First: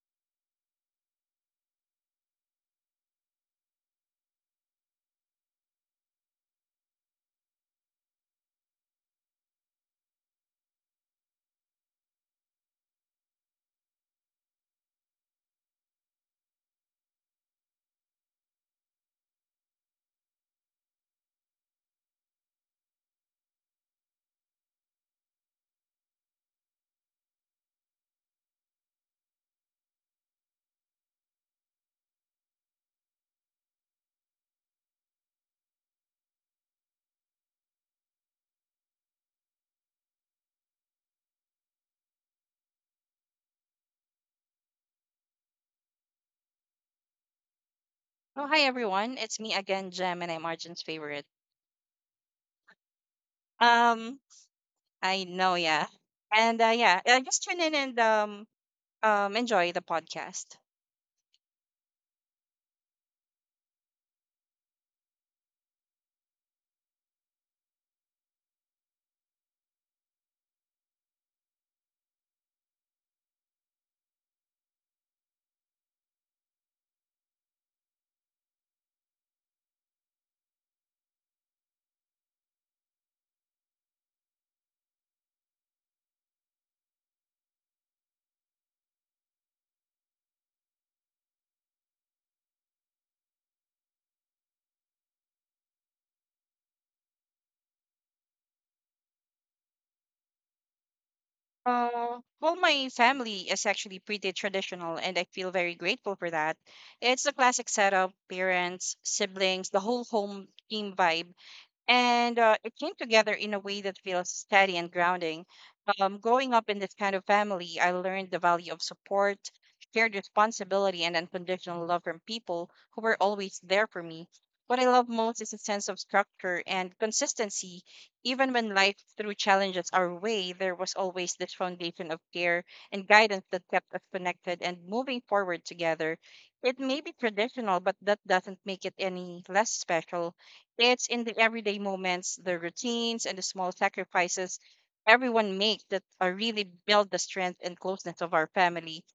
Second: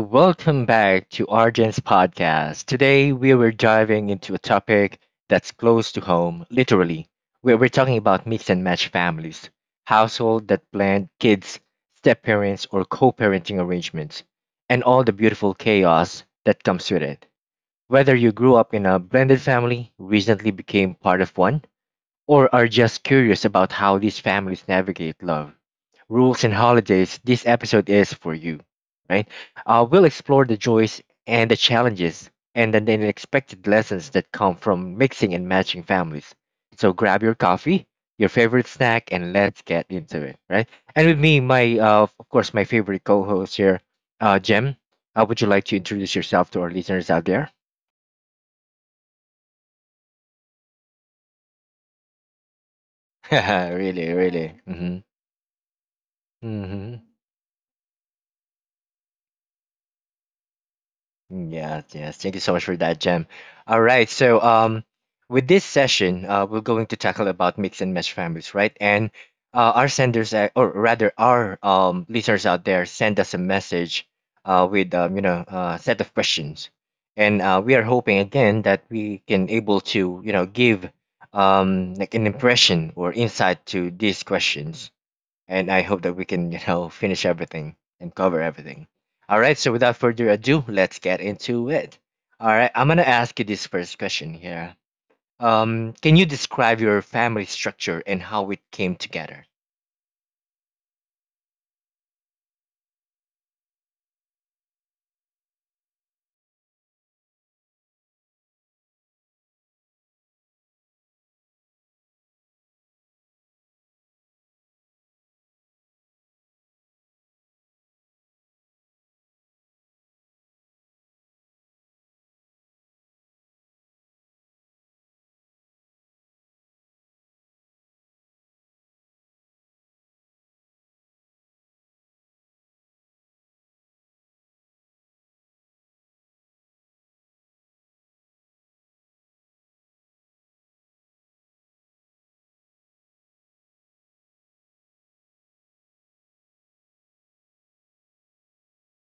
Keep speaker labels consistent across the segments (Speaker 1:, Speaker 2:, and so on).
Speaker 1: Welcome back to Argent's podcast. Today we were diving into a topic that's close to home, literally, where we're talking about mix and match families, household that blend kids, step parents, or co parenting arrangements, and all the beautiful chaos that comes with it. Whether you grew up in a blended family, recently became part of one, or are just curious about how these families navigate love, rules, and holidays, this episode is for you. Right? We'll explore the joys and the challenges and then the unexpected lessons that come from mixing and matching families. So grab your coffee, your favorite snack, and let's get into it. Right? And with me, my of course, my favorite co-host here, Jem. Would you like to introduce yourself to our listeners out there?
Speaker 2: Oh, hi everyone. It's me again, Gem, and I'm Arjun's favorite.
Speaker 1: Really,
Speaker 2: Um,
Speaker 1: really.
Speaker 2: I know, yeah. And yeah,
Speaker 1: Hmm.
Speaker 2: just tune in and enjoy the podcast.
Speaker 1: Yes, yes. Thank you so much for that, Jem. All right. So, with this session, we're going to tackle about mix and match families, right? And our senders, or rather, our listeners out there, send us a message, with you know, a set of questions, and we are hoping again that we can able to you know give like an impression or insight to these questions, and I hope that we can, you know, finish everything and cover everything. All right, so without further ado, let's get into it. All right, I'm gonna ask you this first question here. Can you describe your family structure and how it came together?
Speaker 2: Well, my family is actually pretty traditional, and I feel very grateful for that. It's the classic setup, parents, siblings, the whole home team vibe. And it came together in a way that feels steady and grounding. Growing up in this kind of family, I learned the value of support, shared responsibility, and unconditional love from people who were always there for me. What I love most is a sense of structure and consistency. Even when life threw challenges our way, there was always this foundation of care and guidance that kept us connected and moving forward together. It may be traditional, but that doesn't make it any less special. It's in the everyday moments, the routines, and the small sacrifices everyone makes that are really build the strength and closeness of our family.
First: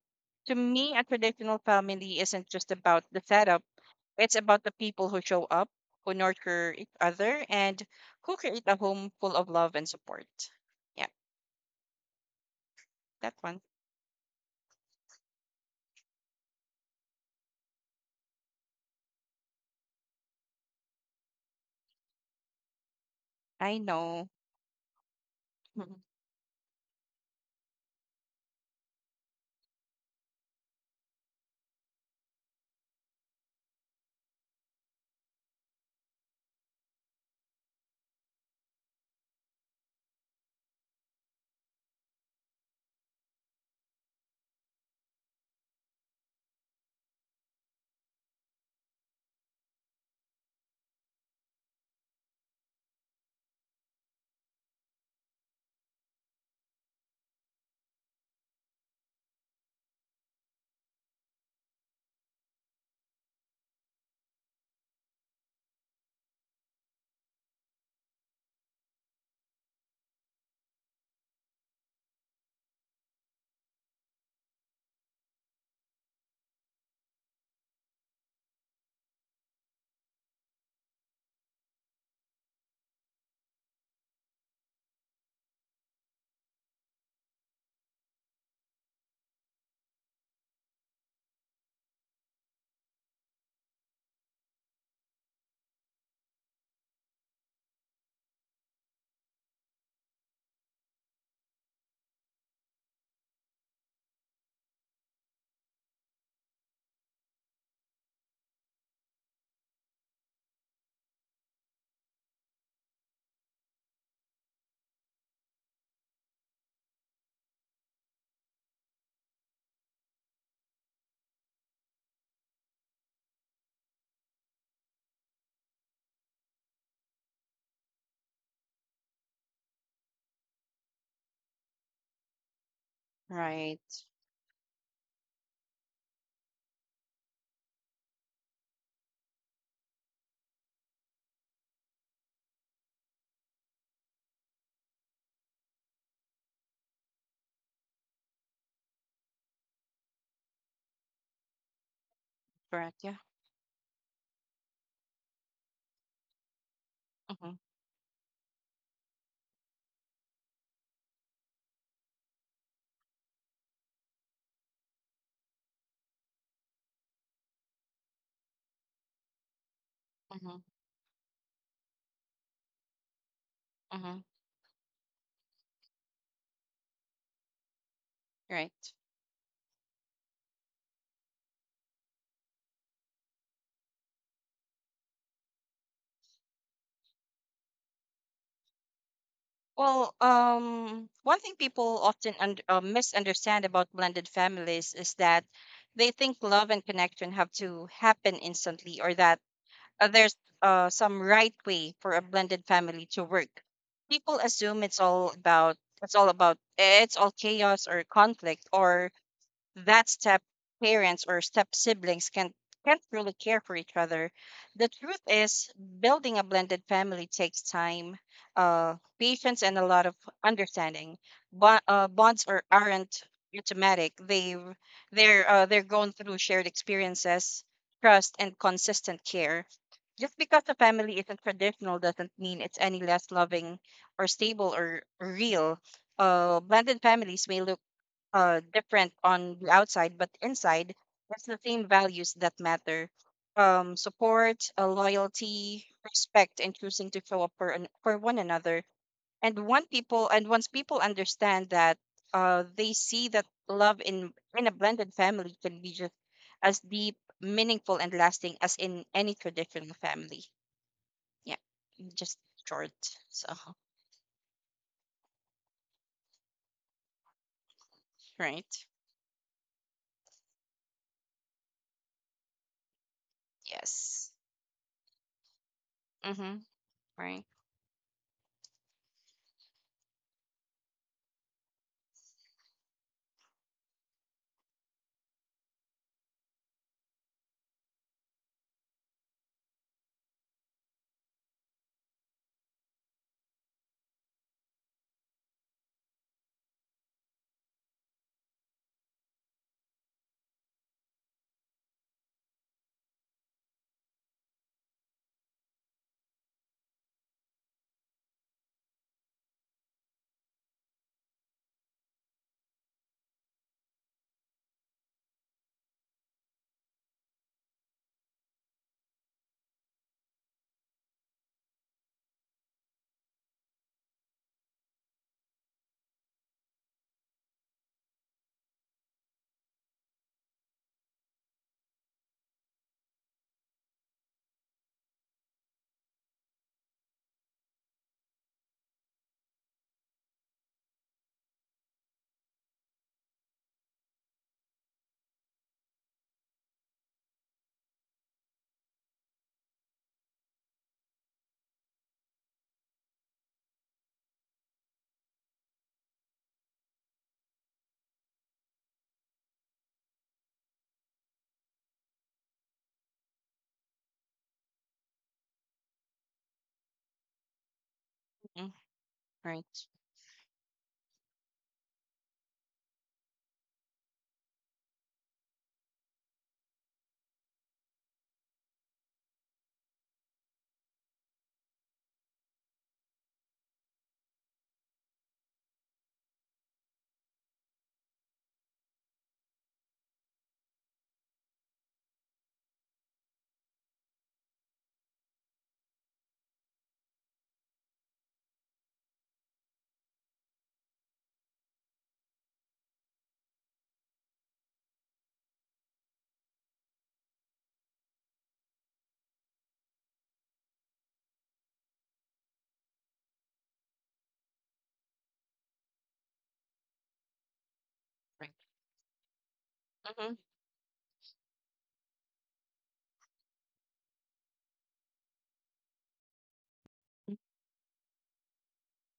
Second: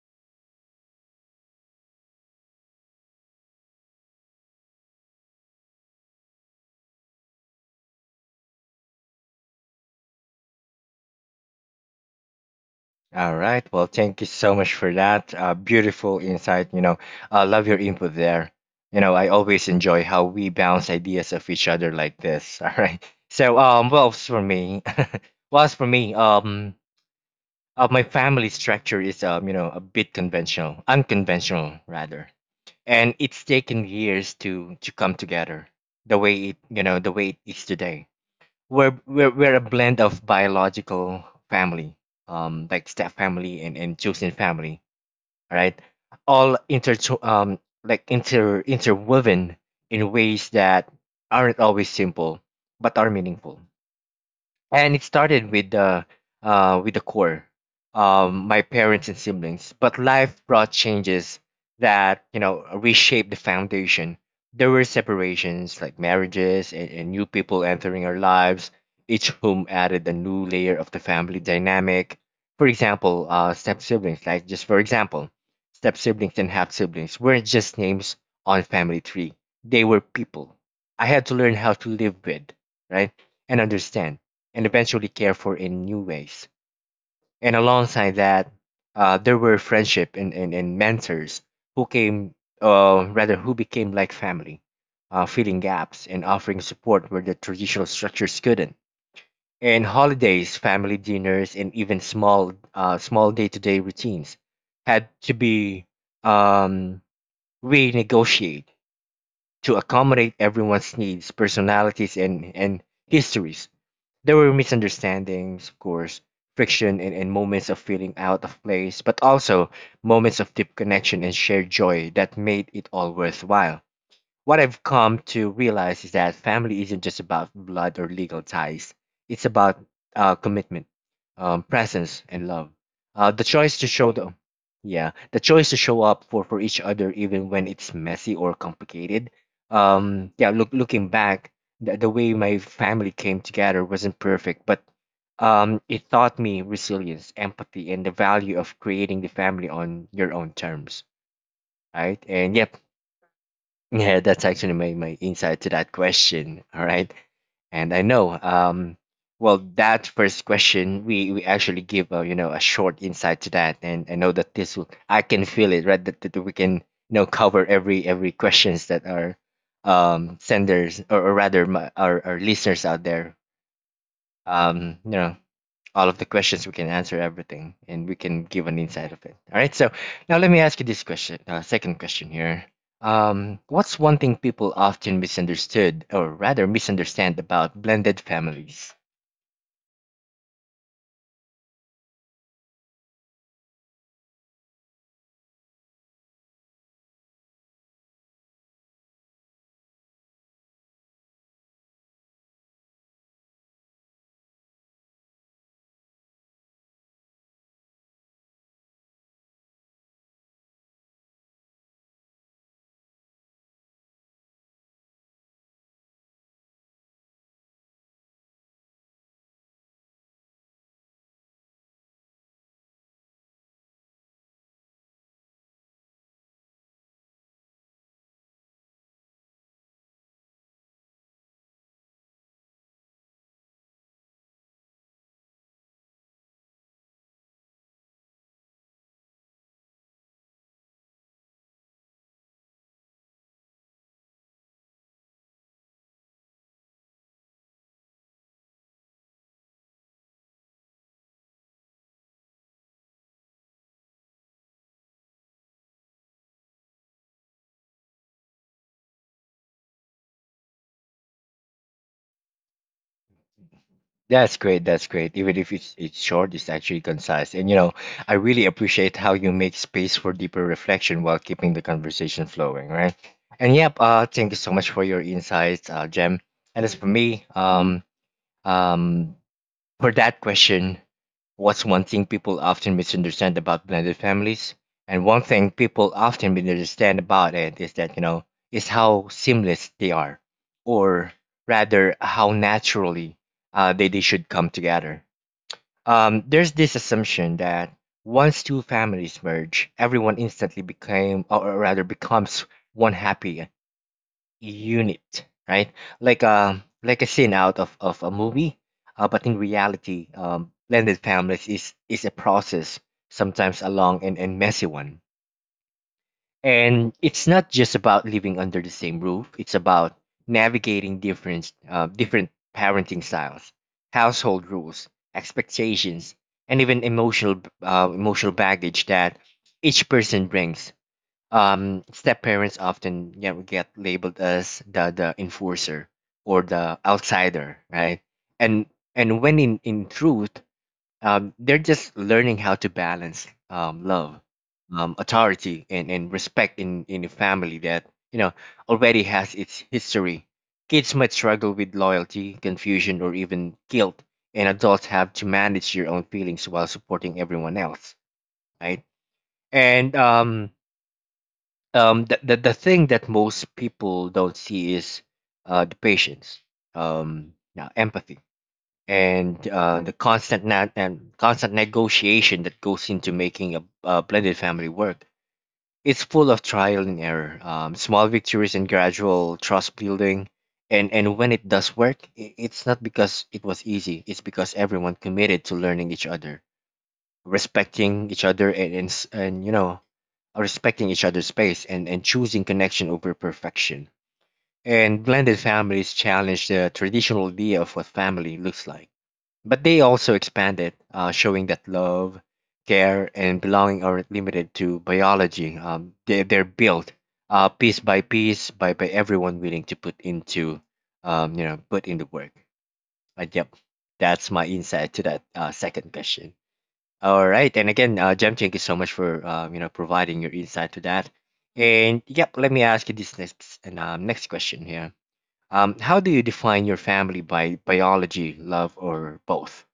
Speaker 2: To me, a traditional family isn't just about the setup, it's about the people who show up, who nurture each other, and who create a home full of love and support. Yeah, that
Speaker 1: All
Speaker 2: one.
Speaker 1: right, well, thank you so much for that beautiful insight. You know, I love your input there. You know, I always enjoy how we bounce ideas off each other like this. All right, so
Speaker 2: I
Speaker 1: well, as
Speaker 2: know.
Speaker 1: for me, well, as for
Speaker 2: Mhm.
Speaker 1: me, my family structure is, you know, a bit unconventional rather, and it's taken years to come together the way it, you know, the way it is today. We're a blend of biological family, like step family and chosen family, right? All interwoven in ways that aren't always simple, but are meaningful. And it started with the core, my parents and siblings, but life brought changes that, you know, reshaped the foundation. There were separations like marriages and new people entering our lives, each whom added a new layer of the family dynamic. For example, step siblings and half siblings weren't just names on family tree. They were people I had to learn how to live with, right, and understand and eventually care for in new ways. And alongside that, there were friendship and mentors who became like family, filling gaps and offering support where the traditional structures couldn't. And holidays, family dinners, and even small, small day-to-day routines had to be um, renegotiated to accommodate everyone's needs, personalities, and histories. There were misunderstandings, of course, friction, and moments of feeling out of place, but also moments of deep connection and shared joy that made it all worthwhile. What I've come to realize is that family isn't just about blood or legal ties. It's about commitment, presence, and love. The choice
Speaker 2: Right.
Speaker 1: to show the yeah, the choice to show up for each other even when it's messy or complicated. Looking back, the way my family came together wasn't perfect, but it taught me resilience, empathy, and the value of creating the family on your own terms, right? And yep,
Speaker 2: Correct. Yeah.
Speaker 1: yeah, that's actually my, my insight to that question. All right.
Speaker 2: Mm-hmm.
Speaker 1: And I know, well, that first question, we actually give, a you know, a short insight to that. And I know that this will, I can feel it, right? That, that we can, you know, cover every questions that our
Speaker 2: Mm-hmm.
Speaker 1: senders or rather my, our listeners out there,
Speaker 2: Mm-hmm.
Speaker 1: you know, all of the questions we can answer everything and we can give an
Speaker 2: Right.
Speaker 1: insight of it. All right, so now let me ask you this question, second question here. What's one thing people often misunderstood or rather misunderstand about blended families?
Speaker 2: Well, one thing people often und misunderstand about blended families is that they think love and connection have to happen instantly, or that there's some right way for a blended family to work. People assume it's all chaos or conflict, or that step parents or step siblings can't really care for each other. The truth is, building a blended family takes time, uh, patience, and a lot of understanding. But bonds are aren't automatic. They're going through shared experiences, trust, and consistent care. Just because a family isn't traditional doesn't mean it's any less loving or stable or real. Blended families may look different on the outside, but inside, it's the same values that matter. Support, loyalty, respect, and choosing to show up for one another. And once people understand that, they see that love in a blended family can be just as deep, meaningful, and lasting as in any traditional family. Yeah, just short. So
Speaker 1: That's great, that's great, even if it's, it's short, it's actually concise, and you know, I really
Speaker 2: right.
Speaker 1: appreciate how you make space for deeper reflection while keeping the conversation flowing, right? And yep,
Speaker 2: Yes.
Speaker 1: thank you so much for your insights, Jem.
Speaker 2: Mm-hmm.
Speaker 1: And as for me,
Speaker 2: Right.
Speaker 1: um, for that question, what's one thing people often misunderstand about blended families? And one thing people often misunderstand about it is that, you know, is how seamless they are, or rather, how naturally they should come together. There's this assumption that once two families merge, everyone instantly became, or rather, becomes one happy unit, right? Like a scene out of a movie, but in reality, blended families is a process, sometimes a long and messy one. And it's not just about living under the same roof. It's about navigating different different parenting styles, household rules, expectations, and even emotional baggage that each person brings. Step parents often, you know, get labeled as the enforcer or the outsider, right? and and when in truth, they're just learning how to balance, love, authority, and respect in a family that, you know, already has its history. Kids might struggle with loyalty confusion or even guilt, and adults have to manage your own feelings while supporting everyone else, right? and The, the thing that most people don't see is the patience, yeah, empathy,
Speaker 2: Mm-hmm.
Speaker 1: and
Speaker 2: Right.
Speaker 1: the constant nat- and constant negotiation that goes into making a blended family work. It's full of trial and error, small victories and gradual trust building. And when it does work, it's not because it was easy, it's because everyone committed to learning each other, respecting each other, and you know, respecting each other's space, and choosing connection over perfection. And blended families challenge the traditional idea of what family looks like, but they also expand it, showing that love, care, and belonging aren't limited to biology. They're built piece by piece by everyone willing to you know, put in the work. But yep, that's my insight to that second question. All right, and again, Jem, thank you so
Speaker 2: Right.
Speaker 1: much for you know, providing your insight
Speaker 2: Mm-hmm.
Speaker 1: to that. And yep, let me ask you this next and next question here. How do you define your family, by biology, love, or both?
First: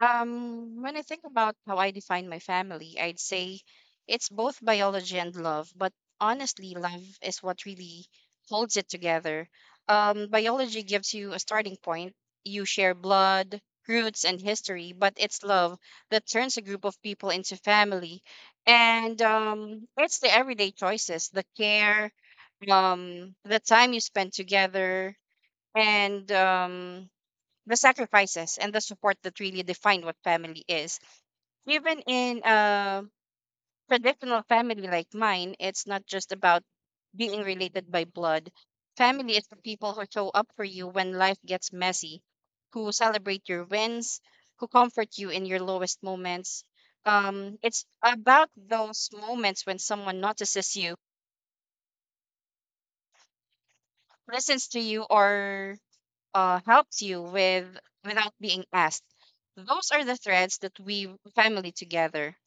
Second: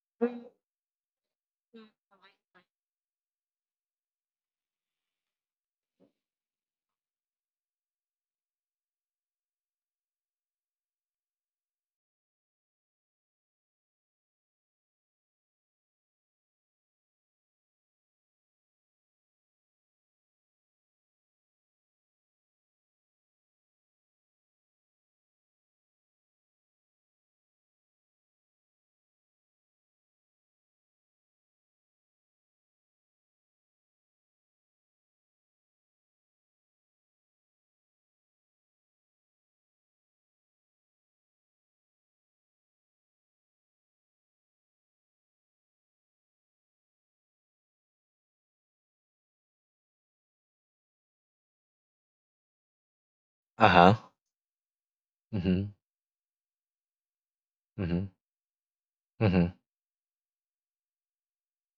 Speaker 2: When I think about how I define my family, I'd say it's both biology and love, but honestly, love is what really holds it together. Biology gives you a starting point. You share blood, roots, and history, but it's love that turns a group of people into family. And it's the everyday choices, the care, the time you spend together, and the sacrifices and the support that really define what family is. Even in a traditional family like mine, it's not just about being related by blood. Family is the people who show up for you when life gets messy, who celebrate your wins, who comfort you in your lowest moments. It's about those moments when someone notices you,
Speaker 1: Uh huh.
Speaker 2: listens to you, or
Speaker 1: Mm-hmm.
Speaker 2: helps you with without being
Speaker 1: Mm-hmm.
Speaker 2: asked. Those are the
Speaker 1: Mm-hmm.
Speaker 2: threads that we family together.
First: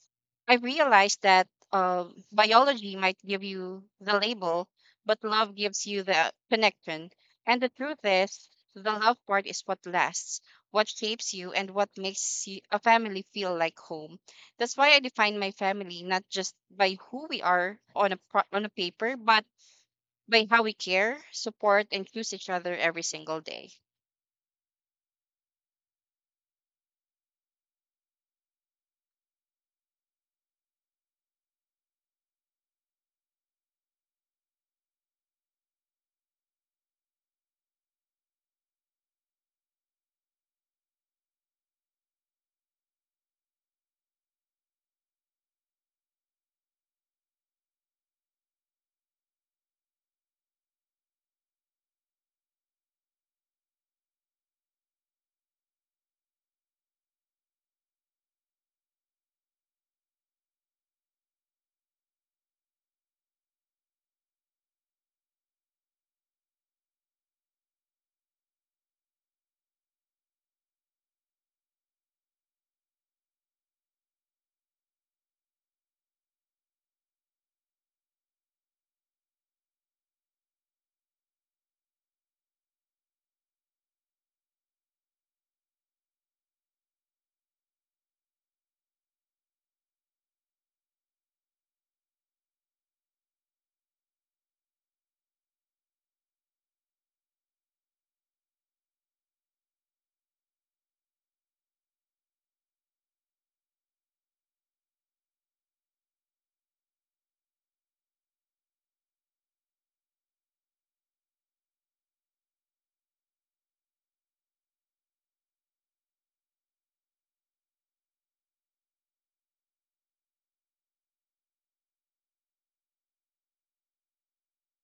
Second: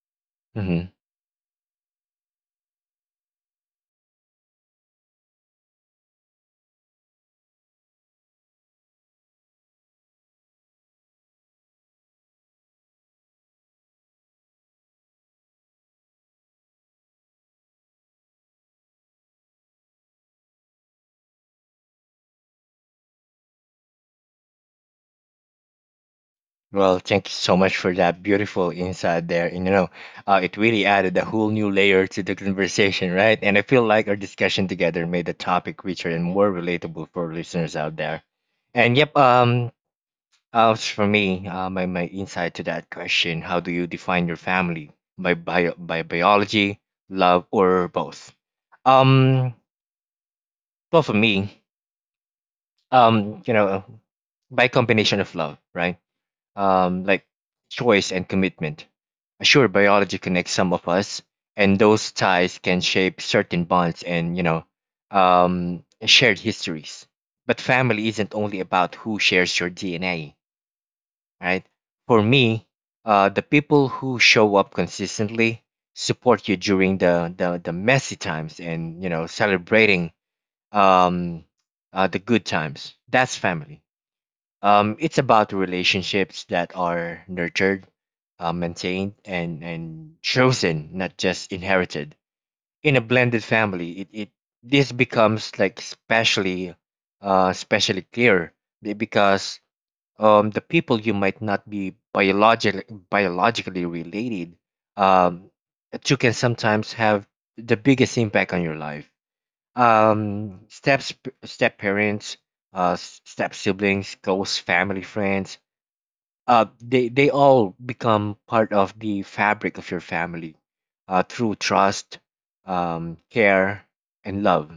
Speaker 2: I
Speaker 1: Mm-hmm.
Speaker 2: realized that uh, biology might give you the label, but love gives you the connection. And the truth is, the love part is what lasts, what shapes you, and what makes you, a family feel like home. That's why I define my family not just by who we are on a paper, but by how we care, support, and choose each other every single day.
Speaker 1: Well, thank you so much for that beautiful insight there. And you know, it really added a whole new layer to the conversation, right? And I feel like our discussion together made the topic richer and more relatable for listeners out there. And yep, as for me, my, my insight to that question, how do you define your family? By, bio, by biology, love, or both? Um, well, for me, you know, by combination of love, right? Like choice and commitment. Sure, biology connects some of us, and those ties can shape certain bonds and you know, shared histories. But family isn't only about who shares your DNA. Right? For me, the people who show up consistently support you during the, the messy times and you know celebrating um, the good times. That's family. It's about relationships that are nurtured, maintained, and chosen, not just inherited. In a blended family, it this becomes like especially especially clear, because the people you might not be biologically related, um, to can sometimes have the biggest impact on your life. Steps, step parents, step siblings, close family friends. They all become part of the fabric of your family through trust, care, and love,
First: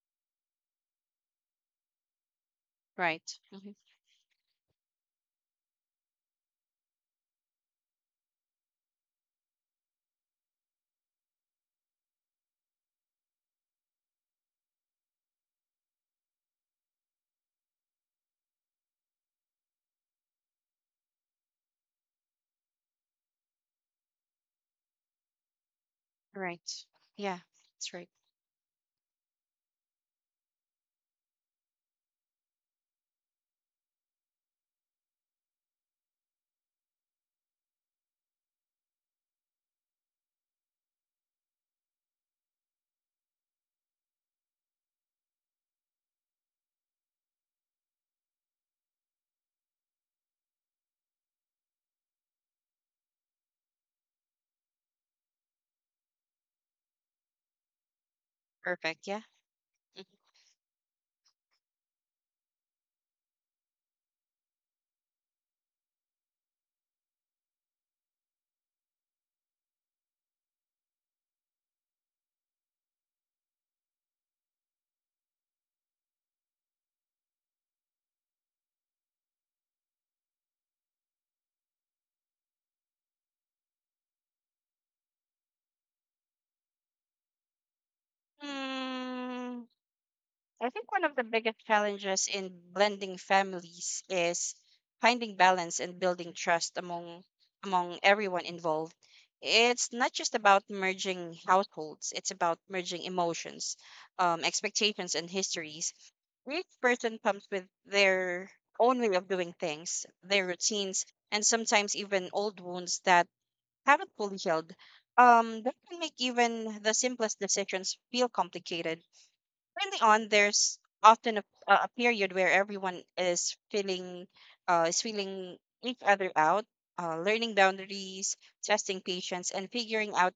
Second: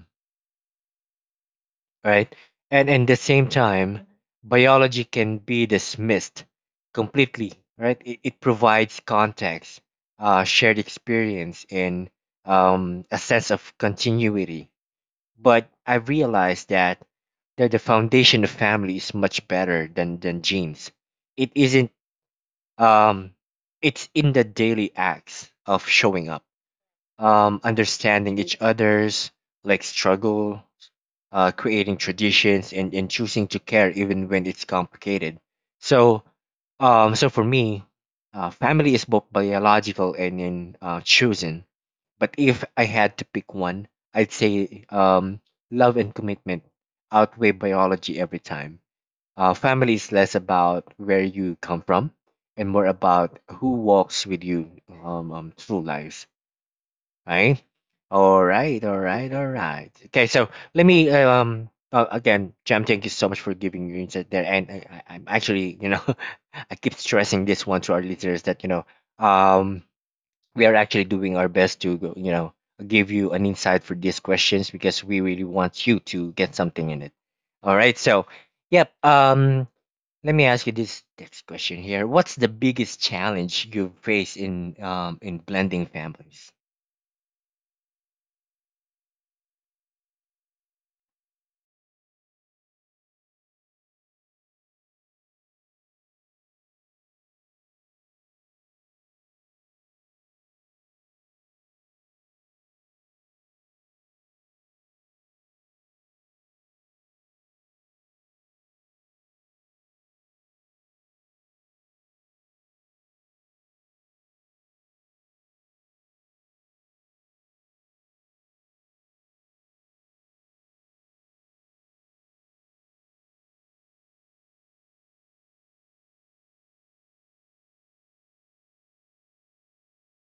Speaker 1: right? And at the
Speaker 2: Right.
Speaker 1: same
Speaker 2: hmm
Speaker 1: time, biology can be dismissed completely, right? It provides context, shared experience, and a sense of continuity. But I realized that that the foundation of family is much better than genes. It isn't. Um, it's in the daily acts of showing up,
Speaker 2: Right. Yeah, that's right.
Speaker 1: understanding each other's like struggle, creating traditions, and choosing to care even when it's complicated. So, so for me, family is both biological and, and chosen. But if I had to pick one, I'd say love and commitment outweigh biology every time. Family is less about where you come from and more about who walks with you, through life, right? All right, all
Speaker 2: Perfect. Yeah.
Speaker 1: right, all right. Okay, so let me again, Jam, thank you so much for giving your insight there. And I'm actually, you know, I keep stressing this one to our listeners that um, we are actually doing our best to, go, you know, give you an insight for these questions because we really want you to get something in it. All right, so yep. Let me ask you this next question here. What's the biggest challenge you've faced in in blending families?
Speaker 2: Mm, I think one of the biggest challenges in blending families is finding balance and building trust among everyone involved. It's not just about merging households, it's about merging emotions, expectations, and histories. Each person comes with their own way of doing things, their routines, and sometimes even old wounds that haven't fully healed, that can make even the simplest decisions feel complicated. Early on, there's often a period where everyone is feeling, uh, is feeling each other out, learning boundaries, testing patience, and figuring out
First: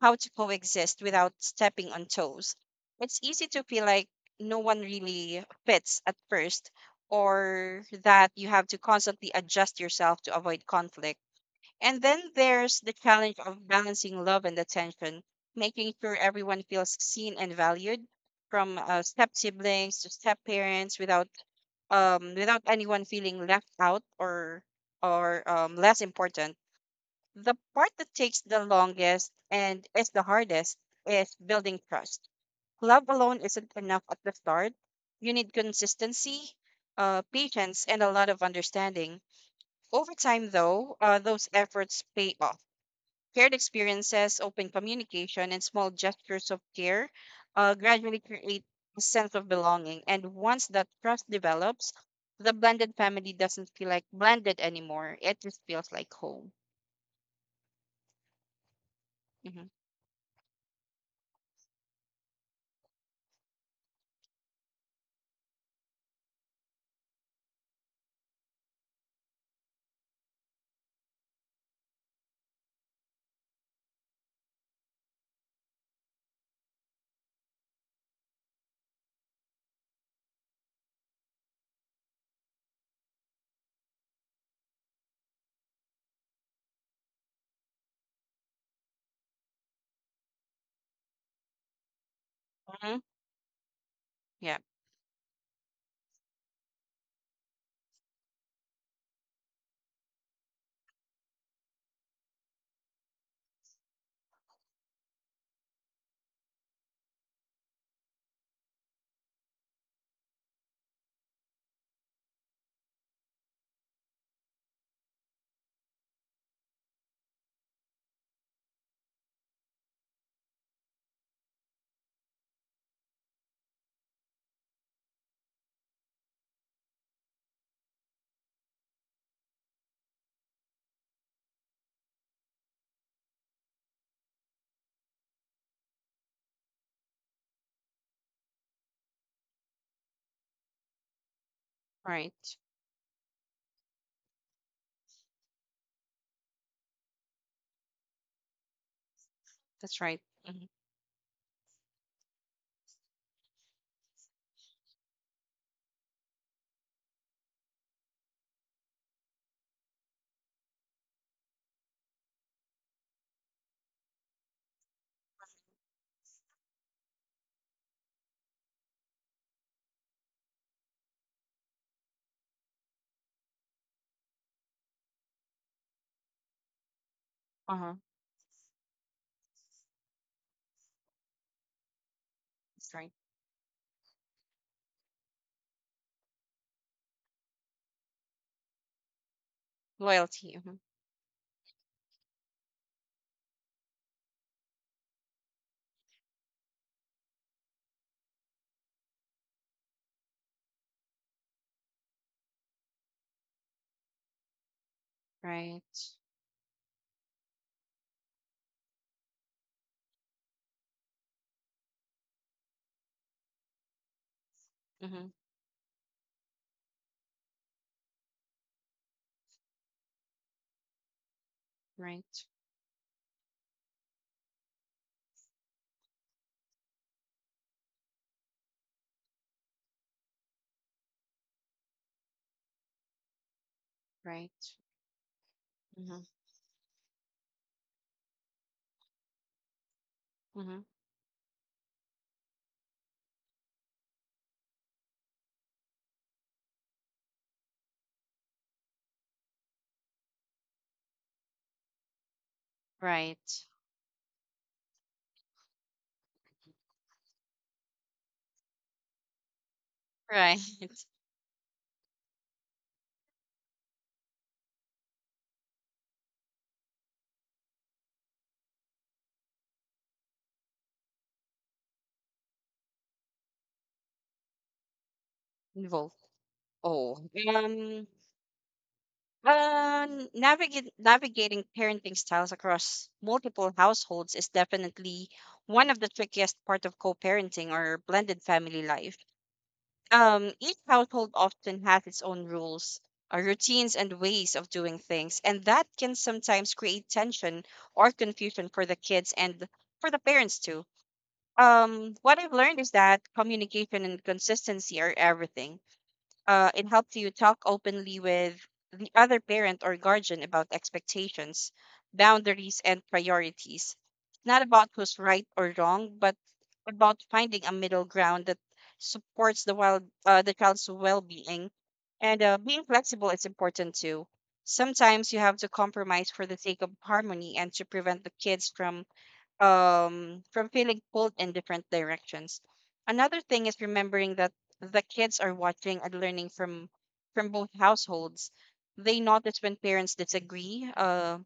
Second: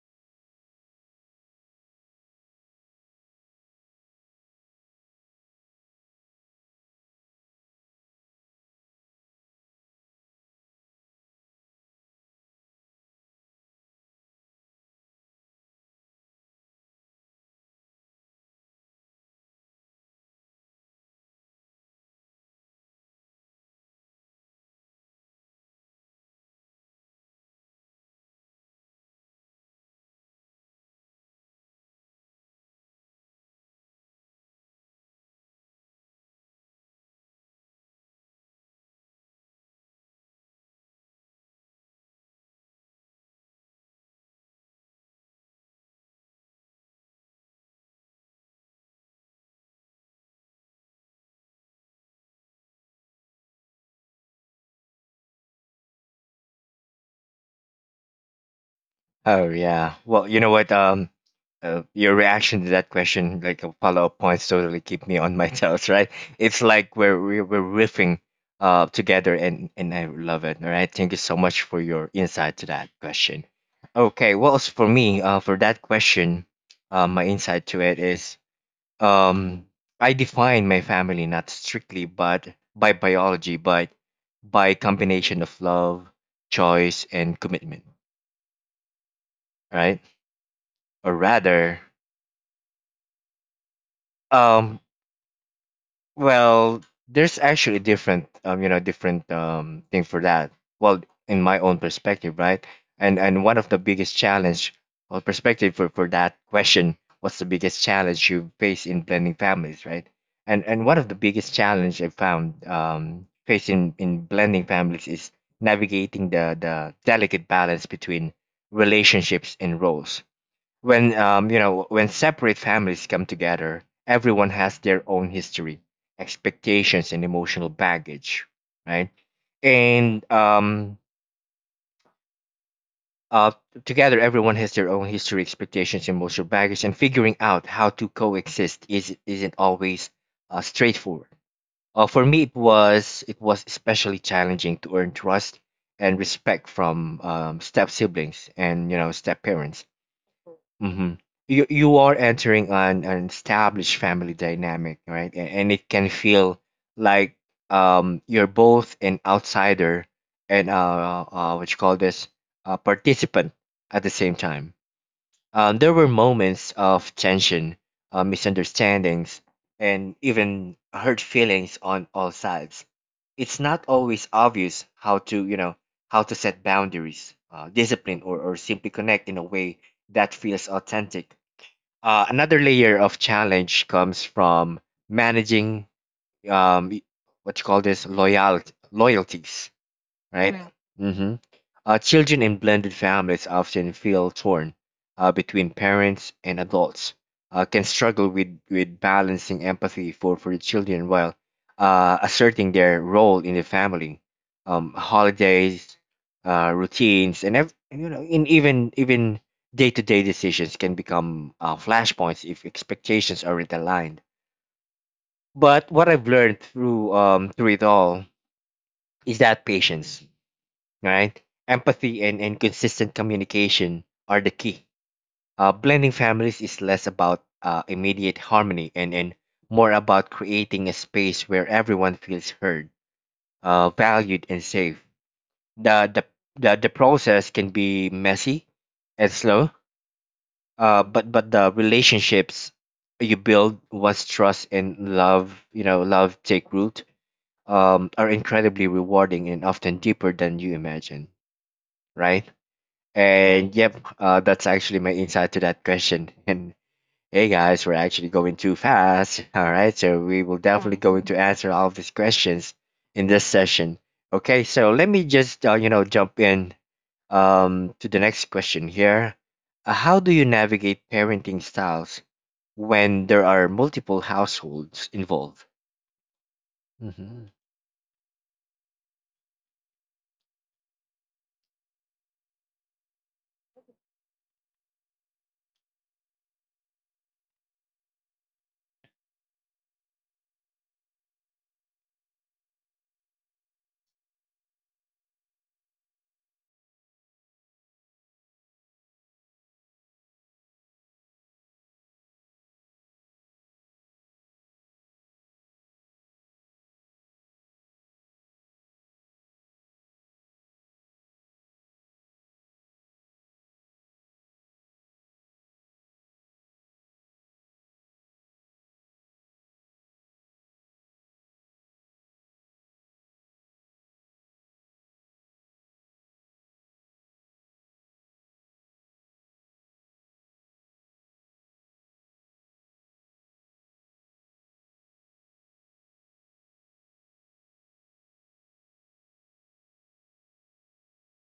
Speaker 2: how to coexist without stepping on toes. It's easy to feel like no one really fits at first, or that you have to constantly adjust yourself to avoid conflict. And then there's the challenge of balancing love and attention, making sure everyone feels seen and valued, from step siblings to step parents, without without anyone feeling left out or less important. The part that takes the longest and is the hardest is building trust. Love alone isn't enough at the start. You need consistency, patience, and a lot of understanding. Over time, though, those efforts pay off. Shared experiences, open communication, and small gestures of care gradually create a sense of belonging. And once that trust develops, the blended family doesn't feel like blended anymore. It just feels like home.
Speaker 1: Oh
Speaker 2: Hmm
Speaker 1: yeah. Well, you know what? Your reaction to that question, like a follow-up points, totally keep me on my toes, right? It's like we're riffing, together, and I love it. All right. Thank you so much for your insight to that question. Okay. Well, as for me, for that question, my insight to it is, um, I define my family not strictly but by biology, but by combination of love, choice, and commitment, right? Or rather,
Speaker 2: hmm Yeah,
Speaker 1: um well, there's actually different you know, different thing for that. Well, in my own perspective, right? And one of the biggest challenge or perspective for that question, what's the biggest challenge you face in blending families, right? And one of the biggest challenge I found facing in blending families is navigating the delicate balance between relationships and roles. When you know, when separate families come together, everyone has their own history, expectations, and emotional baggage, right? and uh, Together everyone has their own history, expectations, and emotional baggage, and figuring out how to coexist isn't always straightforward. For
Speaker 2: right.
Speaker 1: me, it was especially challenging to earn trust and respect from step siblings, and you know, step parents.
Speaker 2: That's right. hmm
Speaker 1: Hmm. You are entering an established family dynamic, right? And it can feel like you're both an outsider and what you call this, a participant at the same time. There were moments of tension, misunderstandings, and even hurt feelings on all sides. It's not always obvious how to, you know, how to set boundaries,
Speaker 2: Uh huh.
Speaker 1: discipline, or simply connect in a way that feels authentic. Another
Speaker 2: That's
Speaker 1: layer
Speaker 2: right.
Speaker 1: of challenge comes from managing um, y- what you call this, loyalties,
Speaker 2: Loyalty.
Speaker 1: right?
Speaker 2: Hmm
Speaker 1: Mm. Mm-hmm. Uh, children in blended families often feel torn between parents and adults, can struggle with balancing empathy for the children while asserting their role in the family. Holidays,
Speaker 2: Right.
Speaker 1: routines, and you know, in even day-to-day decisions can become flashpoints if expectations aren't aligned.
Speaker 2: hmm
Speaker 1: But what I've learned through through it all is that patience, right? Empathy
Speaker 2: Right.
Speaker 1: and consistent communication are the key. Blending families is less about immediate harmony and more about creating a space where everyone feels heard,
Speaker 2: Right.
Speaker 1: valued, and safe. The,
Speaker 2: hmm
Speaker 1: the, the process can be messy and slow,
Speaker 2: hmm
Speaker 1: but the relationships you build once trust and love, you know, love take root, are incredibly rewarding and often deeper than you imagine, right?
Speaker 2: Right.
Speaker 1: And yep, that's actually my insight to that question. And hey guys, we're actually going too fast. All right, so we
Speaker 2: Right.
Speaker 1: will definitely going to answer all of these questions in this session. Okay, so let me just you know, jump in to the next question here. How do you navigate parenting styles when there are multiple households involved?
Speaker 2: Involved. Oh.
Speaker 1: Mhm.
Speaker 2: Um. Uh, Navigating parenting styles across multiple households is definitely one of the trickiest part of co-parenting or blended family life. Each household often has its own rules, routines, and ways of doing things, and that can sometimes create tension or confusion for the kids and for the parents too. What I've learned is that communication and consistency are everything. Uh, it helps you talk openly with the other parent or guardian about expectations, boundaries, and priorities. It's not about who's right or wrong, but about finding a middle ground that supports the child's well-being. And being flexible is important too. Sometimes you have to compromise for the sake of harmony and to prevent the kids from feeling pulled in different directions. Another thing is remembering that the kids are watching and learning from both households. They notice when parents disagree,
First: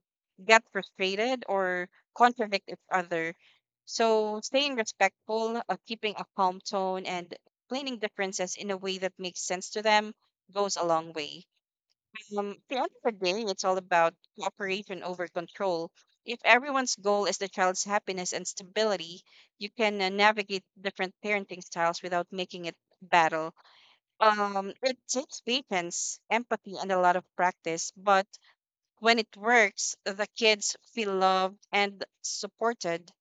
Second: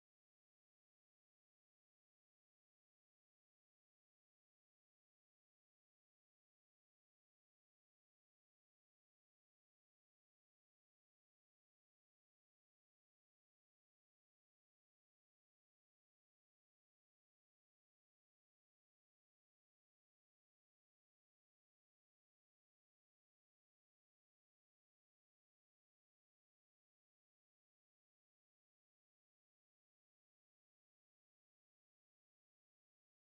Speaker 2: get frustrated, or contradict each other. So staying respectful, keeping a calm tone, and explaining differences in a way that makes sense to them goes a long way. At the end of the day, it's all about cooperation over control. If everyone's goal is the child's happiness and stability, you can navigate different parenting styles without making it a battle. It takes patience, empathy, and a lot of practice, but when it works, the kids feel loved and supported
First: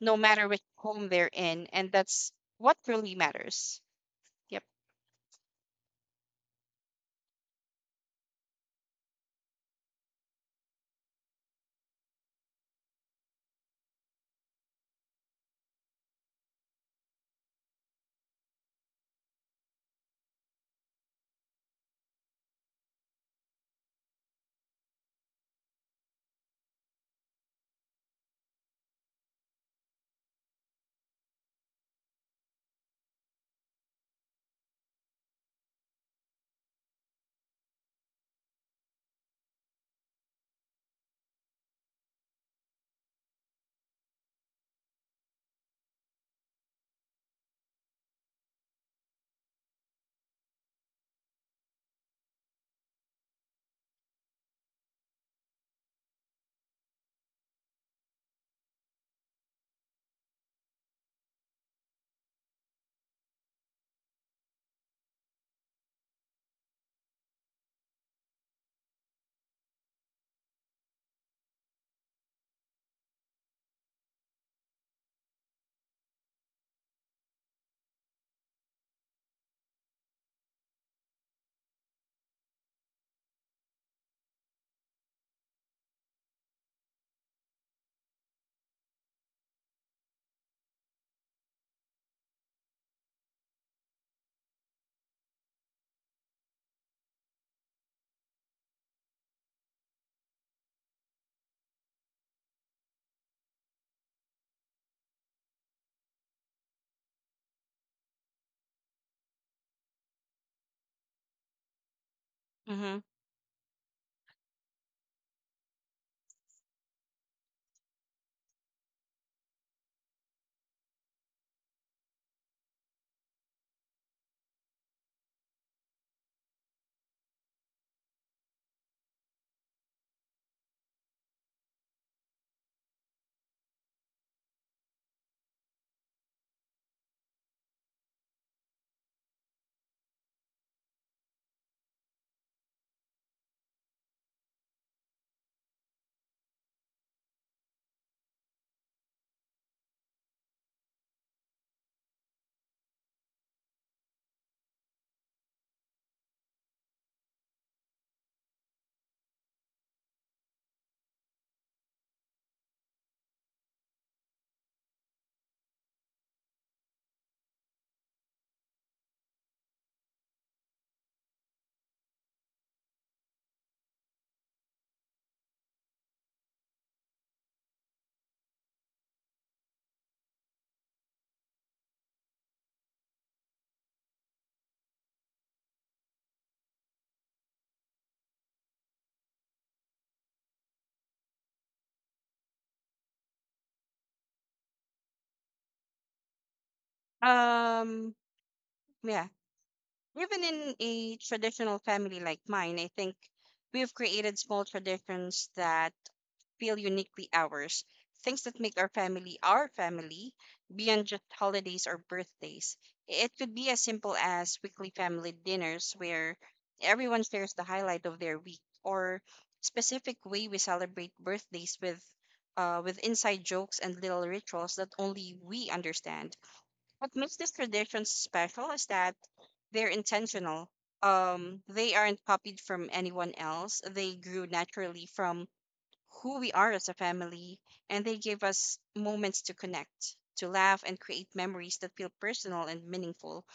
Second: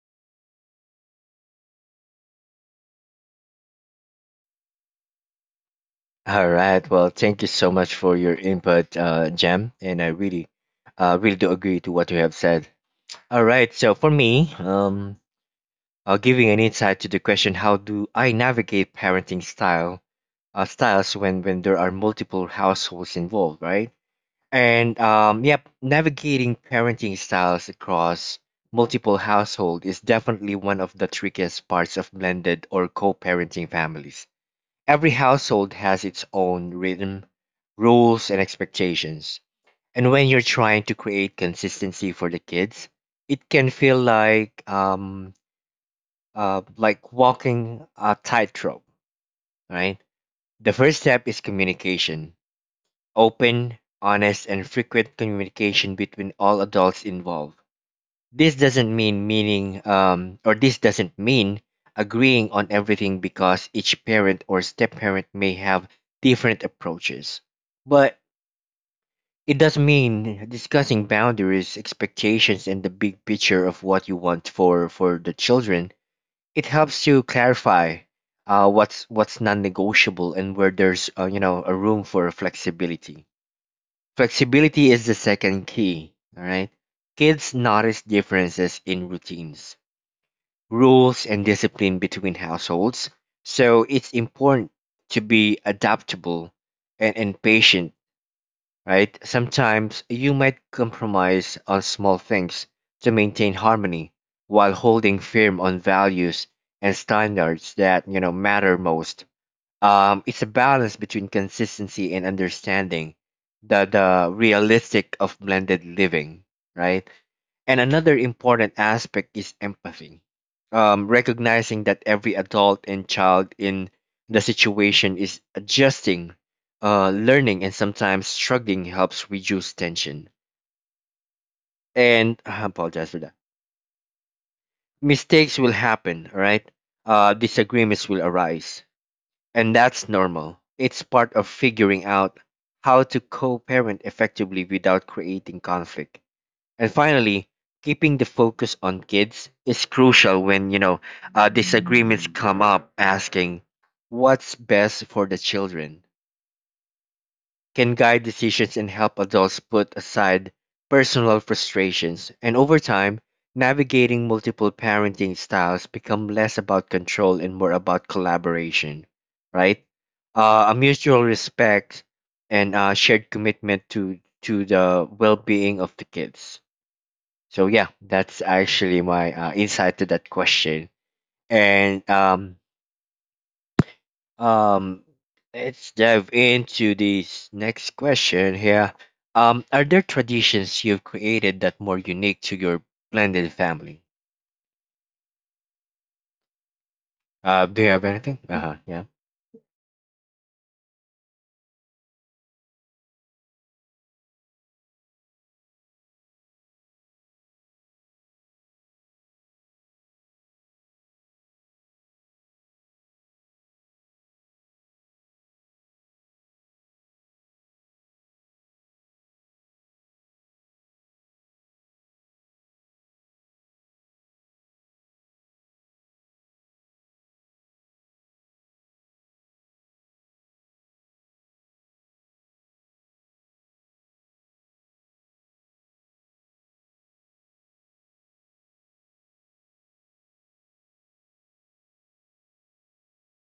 Speaker 2: no matter which home they're in, and that's what really matters. Yep.
Speaker 1: All right. Well, thank you so much for your input, Jem, and I really, really do agree to what you have said. All right. So for me, giving an insight to the question, how do I navigate parenting style styles when there are multiple households involved, right? And yep, navigating parenting styles across multiple household is definitely one of the trickiest parts of blended or co-parenting families. Every household has its own rhythm, rules, and expectations, and when you're trying to create consistency for the kids, it can feel like walking a tightrope, right? The first step is communication. Open, honest, and frequent communication between all adults involved. This doesn't mean meaning or this doesn't mean agreeing on everything because each parent or step parent may have different approaches. But it does mean discussing boundaries, expectations, and the big picture of what you want for the children. It helps you clarify what's non-negotiable and where there's you know, a room for flexibility. Flexibility is the second key. All right, kids notice differences in routines, rules, and discipline between households. So it's important to be adaptable and patient, right? Sometimes you might compromise on small things to maintain harmony while holding firm on values and standards that, you know, matter most. It's a balance between consistency and
Speaker 2: Mm-hmm.
Speaker 1: understanding the realistic of blended living, right? And another important aspect is empathy. Recognizing that every adult and child in the situation is adjusting, learning, and sometimes struggling helps reduce tension. And I apologize for that. Mistakes will happen, right? Disagreements will arise. And that's normal. It's part of figuring out how to co parent effectively without creating conflict. And finally, keeping the focus on kids is crucial when, you know, disagreements come up. Asking what's best for the children can guide decisions and help adults put aside personal frustrations. And over time, navigating multiple parenting styles become less about control and more about collaboration, right? A mutual respect and shared commitment to the well-being of the kids. So yeah, that's actually my insight to that question. And um, let's dive into this next question here. Are there traditions you've created that more unique to your blended family? Do you have
Speaker 2: Um,
Speaker 1: anything? Uh huh. Yeah.
Speaker 2: yeah. Even in a traditional family like mine, I think we've created small traditions that feel uniquely ours, things that make our family beyond just holidays or birthdays. It could be as simple as weekly family dinners where everyone shares the highlight of their week or specific way we celebrate birthdays with inside jokes and little rituals that only we understand. What makes this tradition special is that they're intentional. They aren't copied from anyone else. They grew naturally from who we are as a family, and they give us moments to connect, to laugh, and create memories that feel personal and meaningful.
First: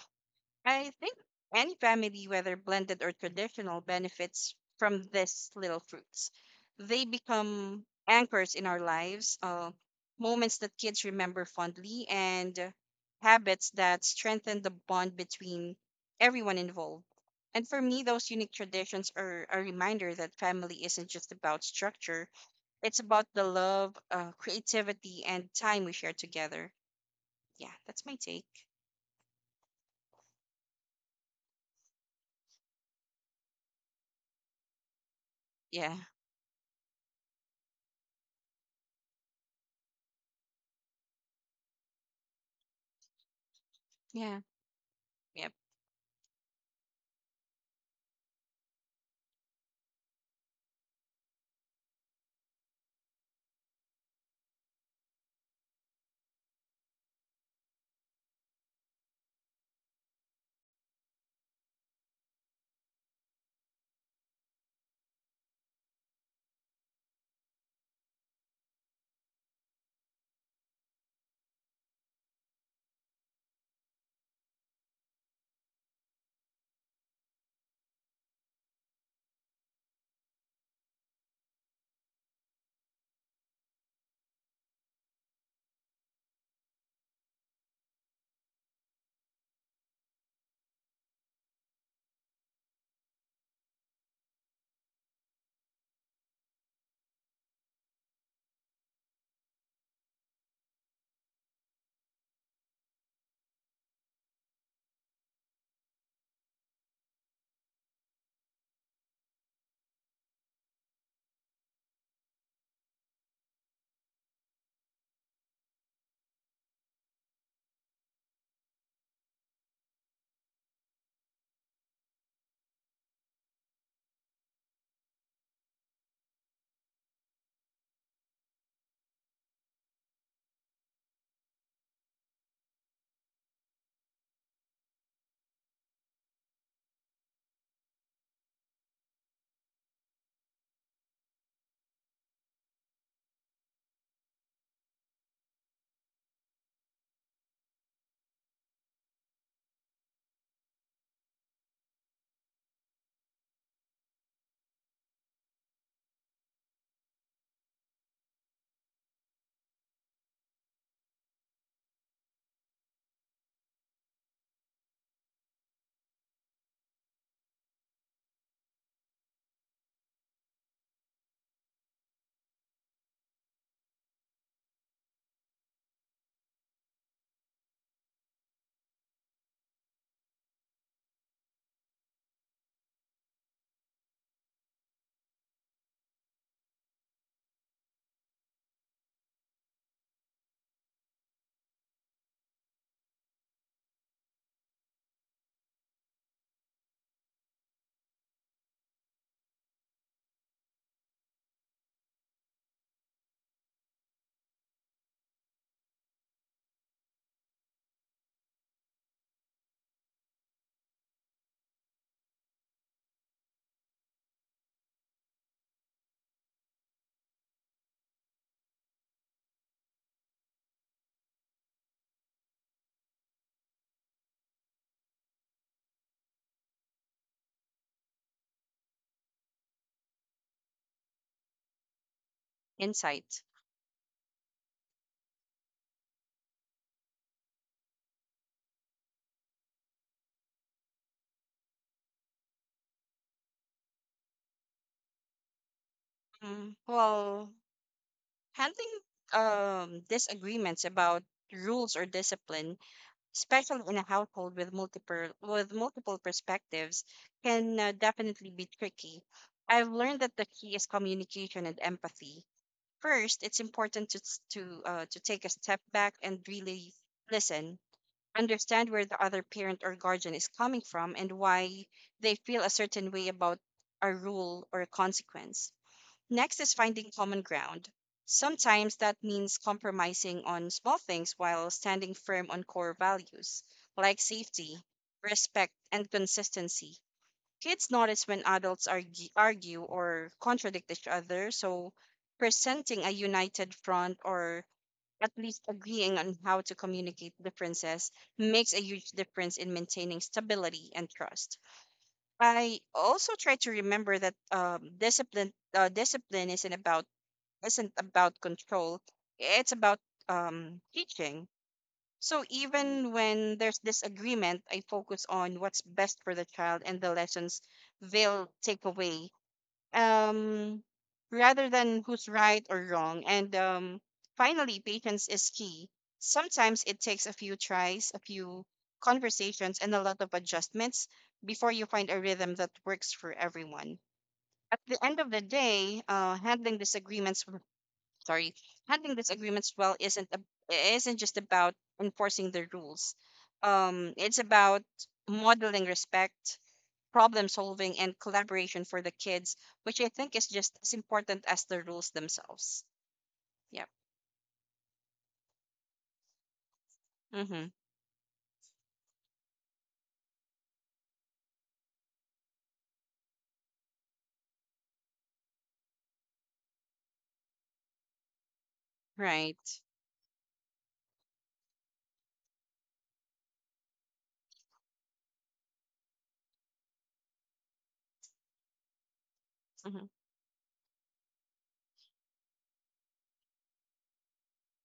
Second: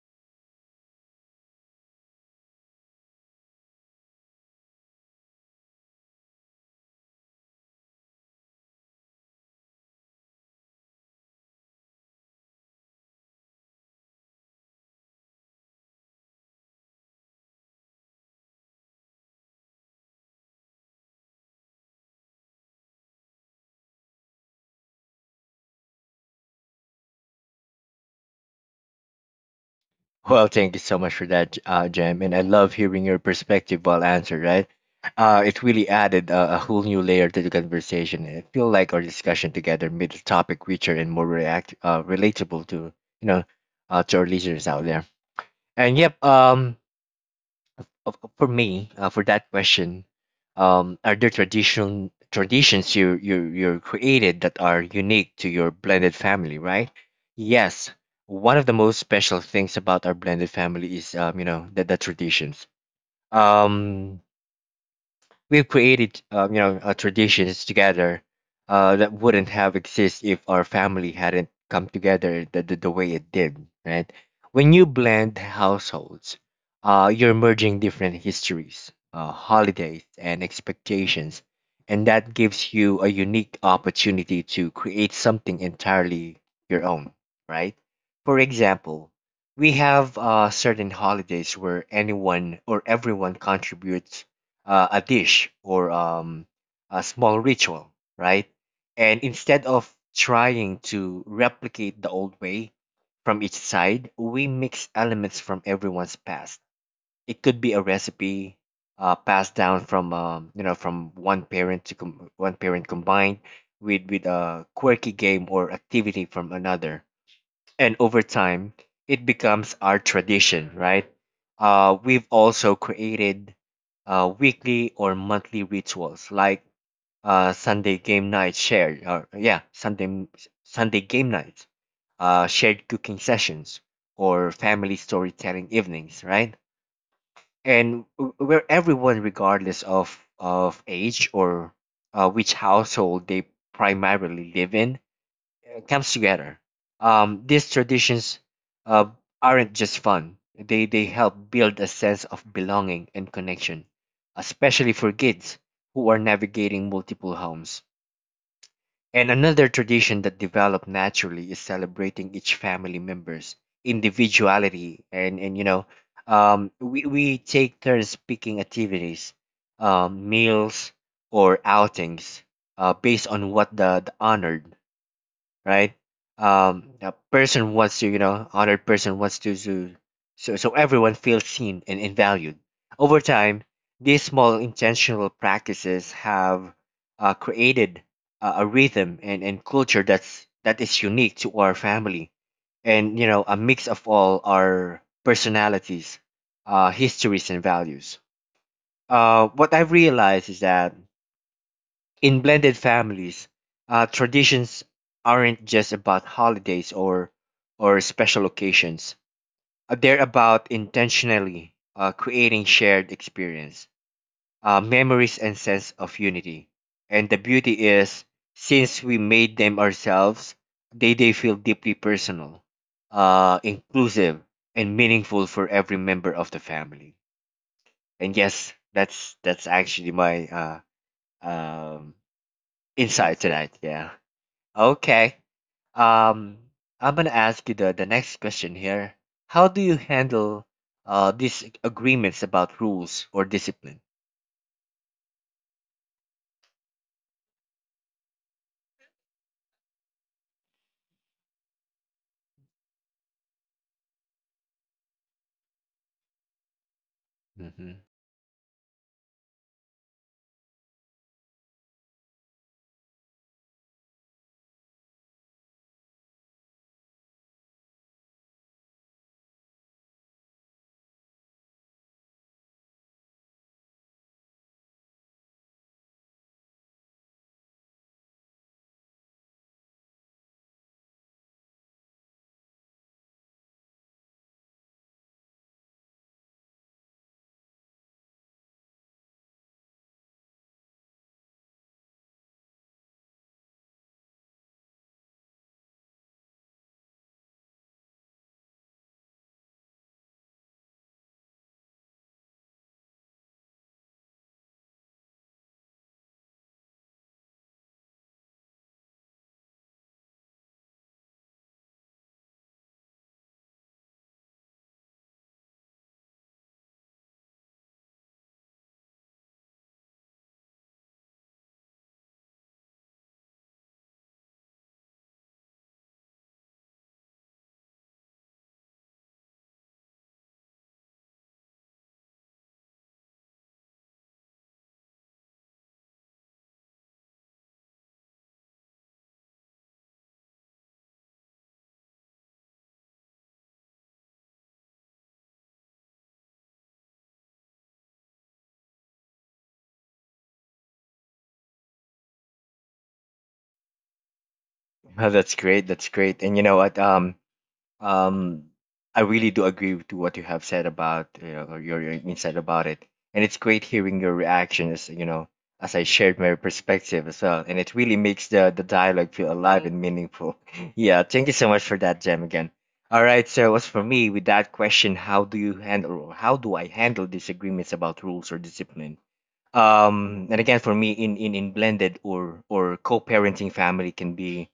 Speaker 2: I think any family, whether blended or traditional, benefits from these little fruits. They become anchors in our lives, moments that kids remember fondly, and habits that strengthen the bond between everyone involved. And for me, those unique traditions are a reminder that family isn't just about structure, it's about the love, creativity, and time we share together. Yeah, that's my take.
Speaker 1: Well, thank you so much for that, Jem, and I love hearing your perspective while answered. Right, it really
Speaker 2: Yeah,
Speaker 1: added a whole new layer to the conversation. And I feel like our discussion together made the topic richer and more react relatable to you know, to our
Speaker 2: yeah,
Speaker 1: listeners out there.
Speaker 2: yep.
Speaker 1: And yep, for me, for that question, are there traditional traditions you created that are unique to your blended family, right? Yes, one of the most special things about our blended family is you know, the traditions. Um, We've created, traditions together that wouldn't have existed if our family hadn't come together the way it did, right? When you blend households, you're merging different histories, holidays, and expectations, and that gives you a unique opportunity to create something entirely your own, right? For example, we have certain holidays where anyone or everyone contributes a dish or a small ritual, right? And instead of trying to replicate the old way from each side, we mix elements from everyone's past. It could be a recipe passed down from from one parent combined with a quirky game or activity from another, and over time it becomes our tradition, right? Uh, we've also created weekly or monthly rituals like uh, sunday game night shared or yeah sunday sunday game nights, shared cooking sessions, or family storytelling evenings, right? And where everyone, regardless of age or which household they primarily live in, comes together. These traditions uh, aren't just fun; they help build a sense of belonging and connection, especially for kids who are navigating multiple homes. And another tradition that developed naturally is celebrating each family member's individuality, and you know, we take turns picking activities, meals, or outings based on what the honored, right? A person wants to, you know, other person wants to, so everyone feels seen and valued. Over time, these small intentional practices have created a rhythm and culture that's that is unique to our family, and you know, a mix of all our personalities, histories, and values. What I've realized is that in blended families, traditions aren't just about holidays or special occasions. They're about intentionally creating shared experience, memories, and sense of unity. And the beauty is, since we made them ourselves, they feel deeply personal, inclusive, and meaningful for every member of the family. And yes, that's actually my um,
Speaker 2: Insight.
Speaker 1: insight tonight. Yeah. Okay. Um, I'm gonna ask you the next question here. How do you handle agreements about rules or discipline?
Speaker 2: Mm, well, handling disagreements about rules or discipline, especially in a household with multiple perspectives, can
Speaker 1: hmm
Speaker 2: definitely be tricky. I've learned that the key is communication and empathy. First, it's important to s- to take a step back and really listen, understand where the other parent or guardian is coming from and why they feel a certain way about a rule or a consequence. Next is finding common ground. Sometimes that means compromising on small things while standing firm on core values like safety, respect, and consistency. Kids notice when adults argue or contradict each other, so presenting a united front or at least agreeing on how to communicate differences makes a huge difference in maintaining stability and trust. I also try to remember that discipline isn't about control. It's about teaching. So even when there's disagreement, I focus on what's best for the child and the lessons they'll take away, um, rather than who's right or wrong. And finally, patience is key. Sometimes it takes a few tries, a few conversations, and a lot of adjustments before you find a rhythm that works for everyone at the end of the day, handling disagreements, sorry, handling disagreements well isn't just about enforcing the rules. It's about modeling respect, problem solving, and collaboration for the kids, which I think is just as important as the rules themselves. Yep.
Speaker 1: Oh, that's great. That's great. And you know what?
Speaker 2: Mm-hmm.
Speaker 1: Um, I really do agree with what you have said about your insight about it, and it's great hearing your reactions. You know, as I shared my perspective as well, and it really makes the dialogue feel
Speaker 2: Right.
Speaker 1: alive and meaningful. Yeah, thank you so much for that, Jam. Again. All right. So, as for me, with that question, how do you handle? Or how do I handle disagreements about rules or discipline?
Speaker 2: Mm-hmm.
Speaker 1: And again, for me, in blended or co-parenting family can be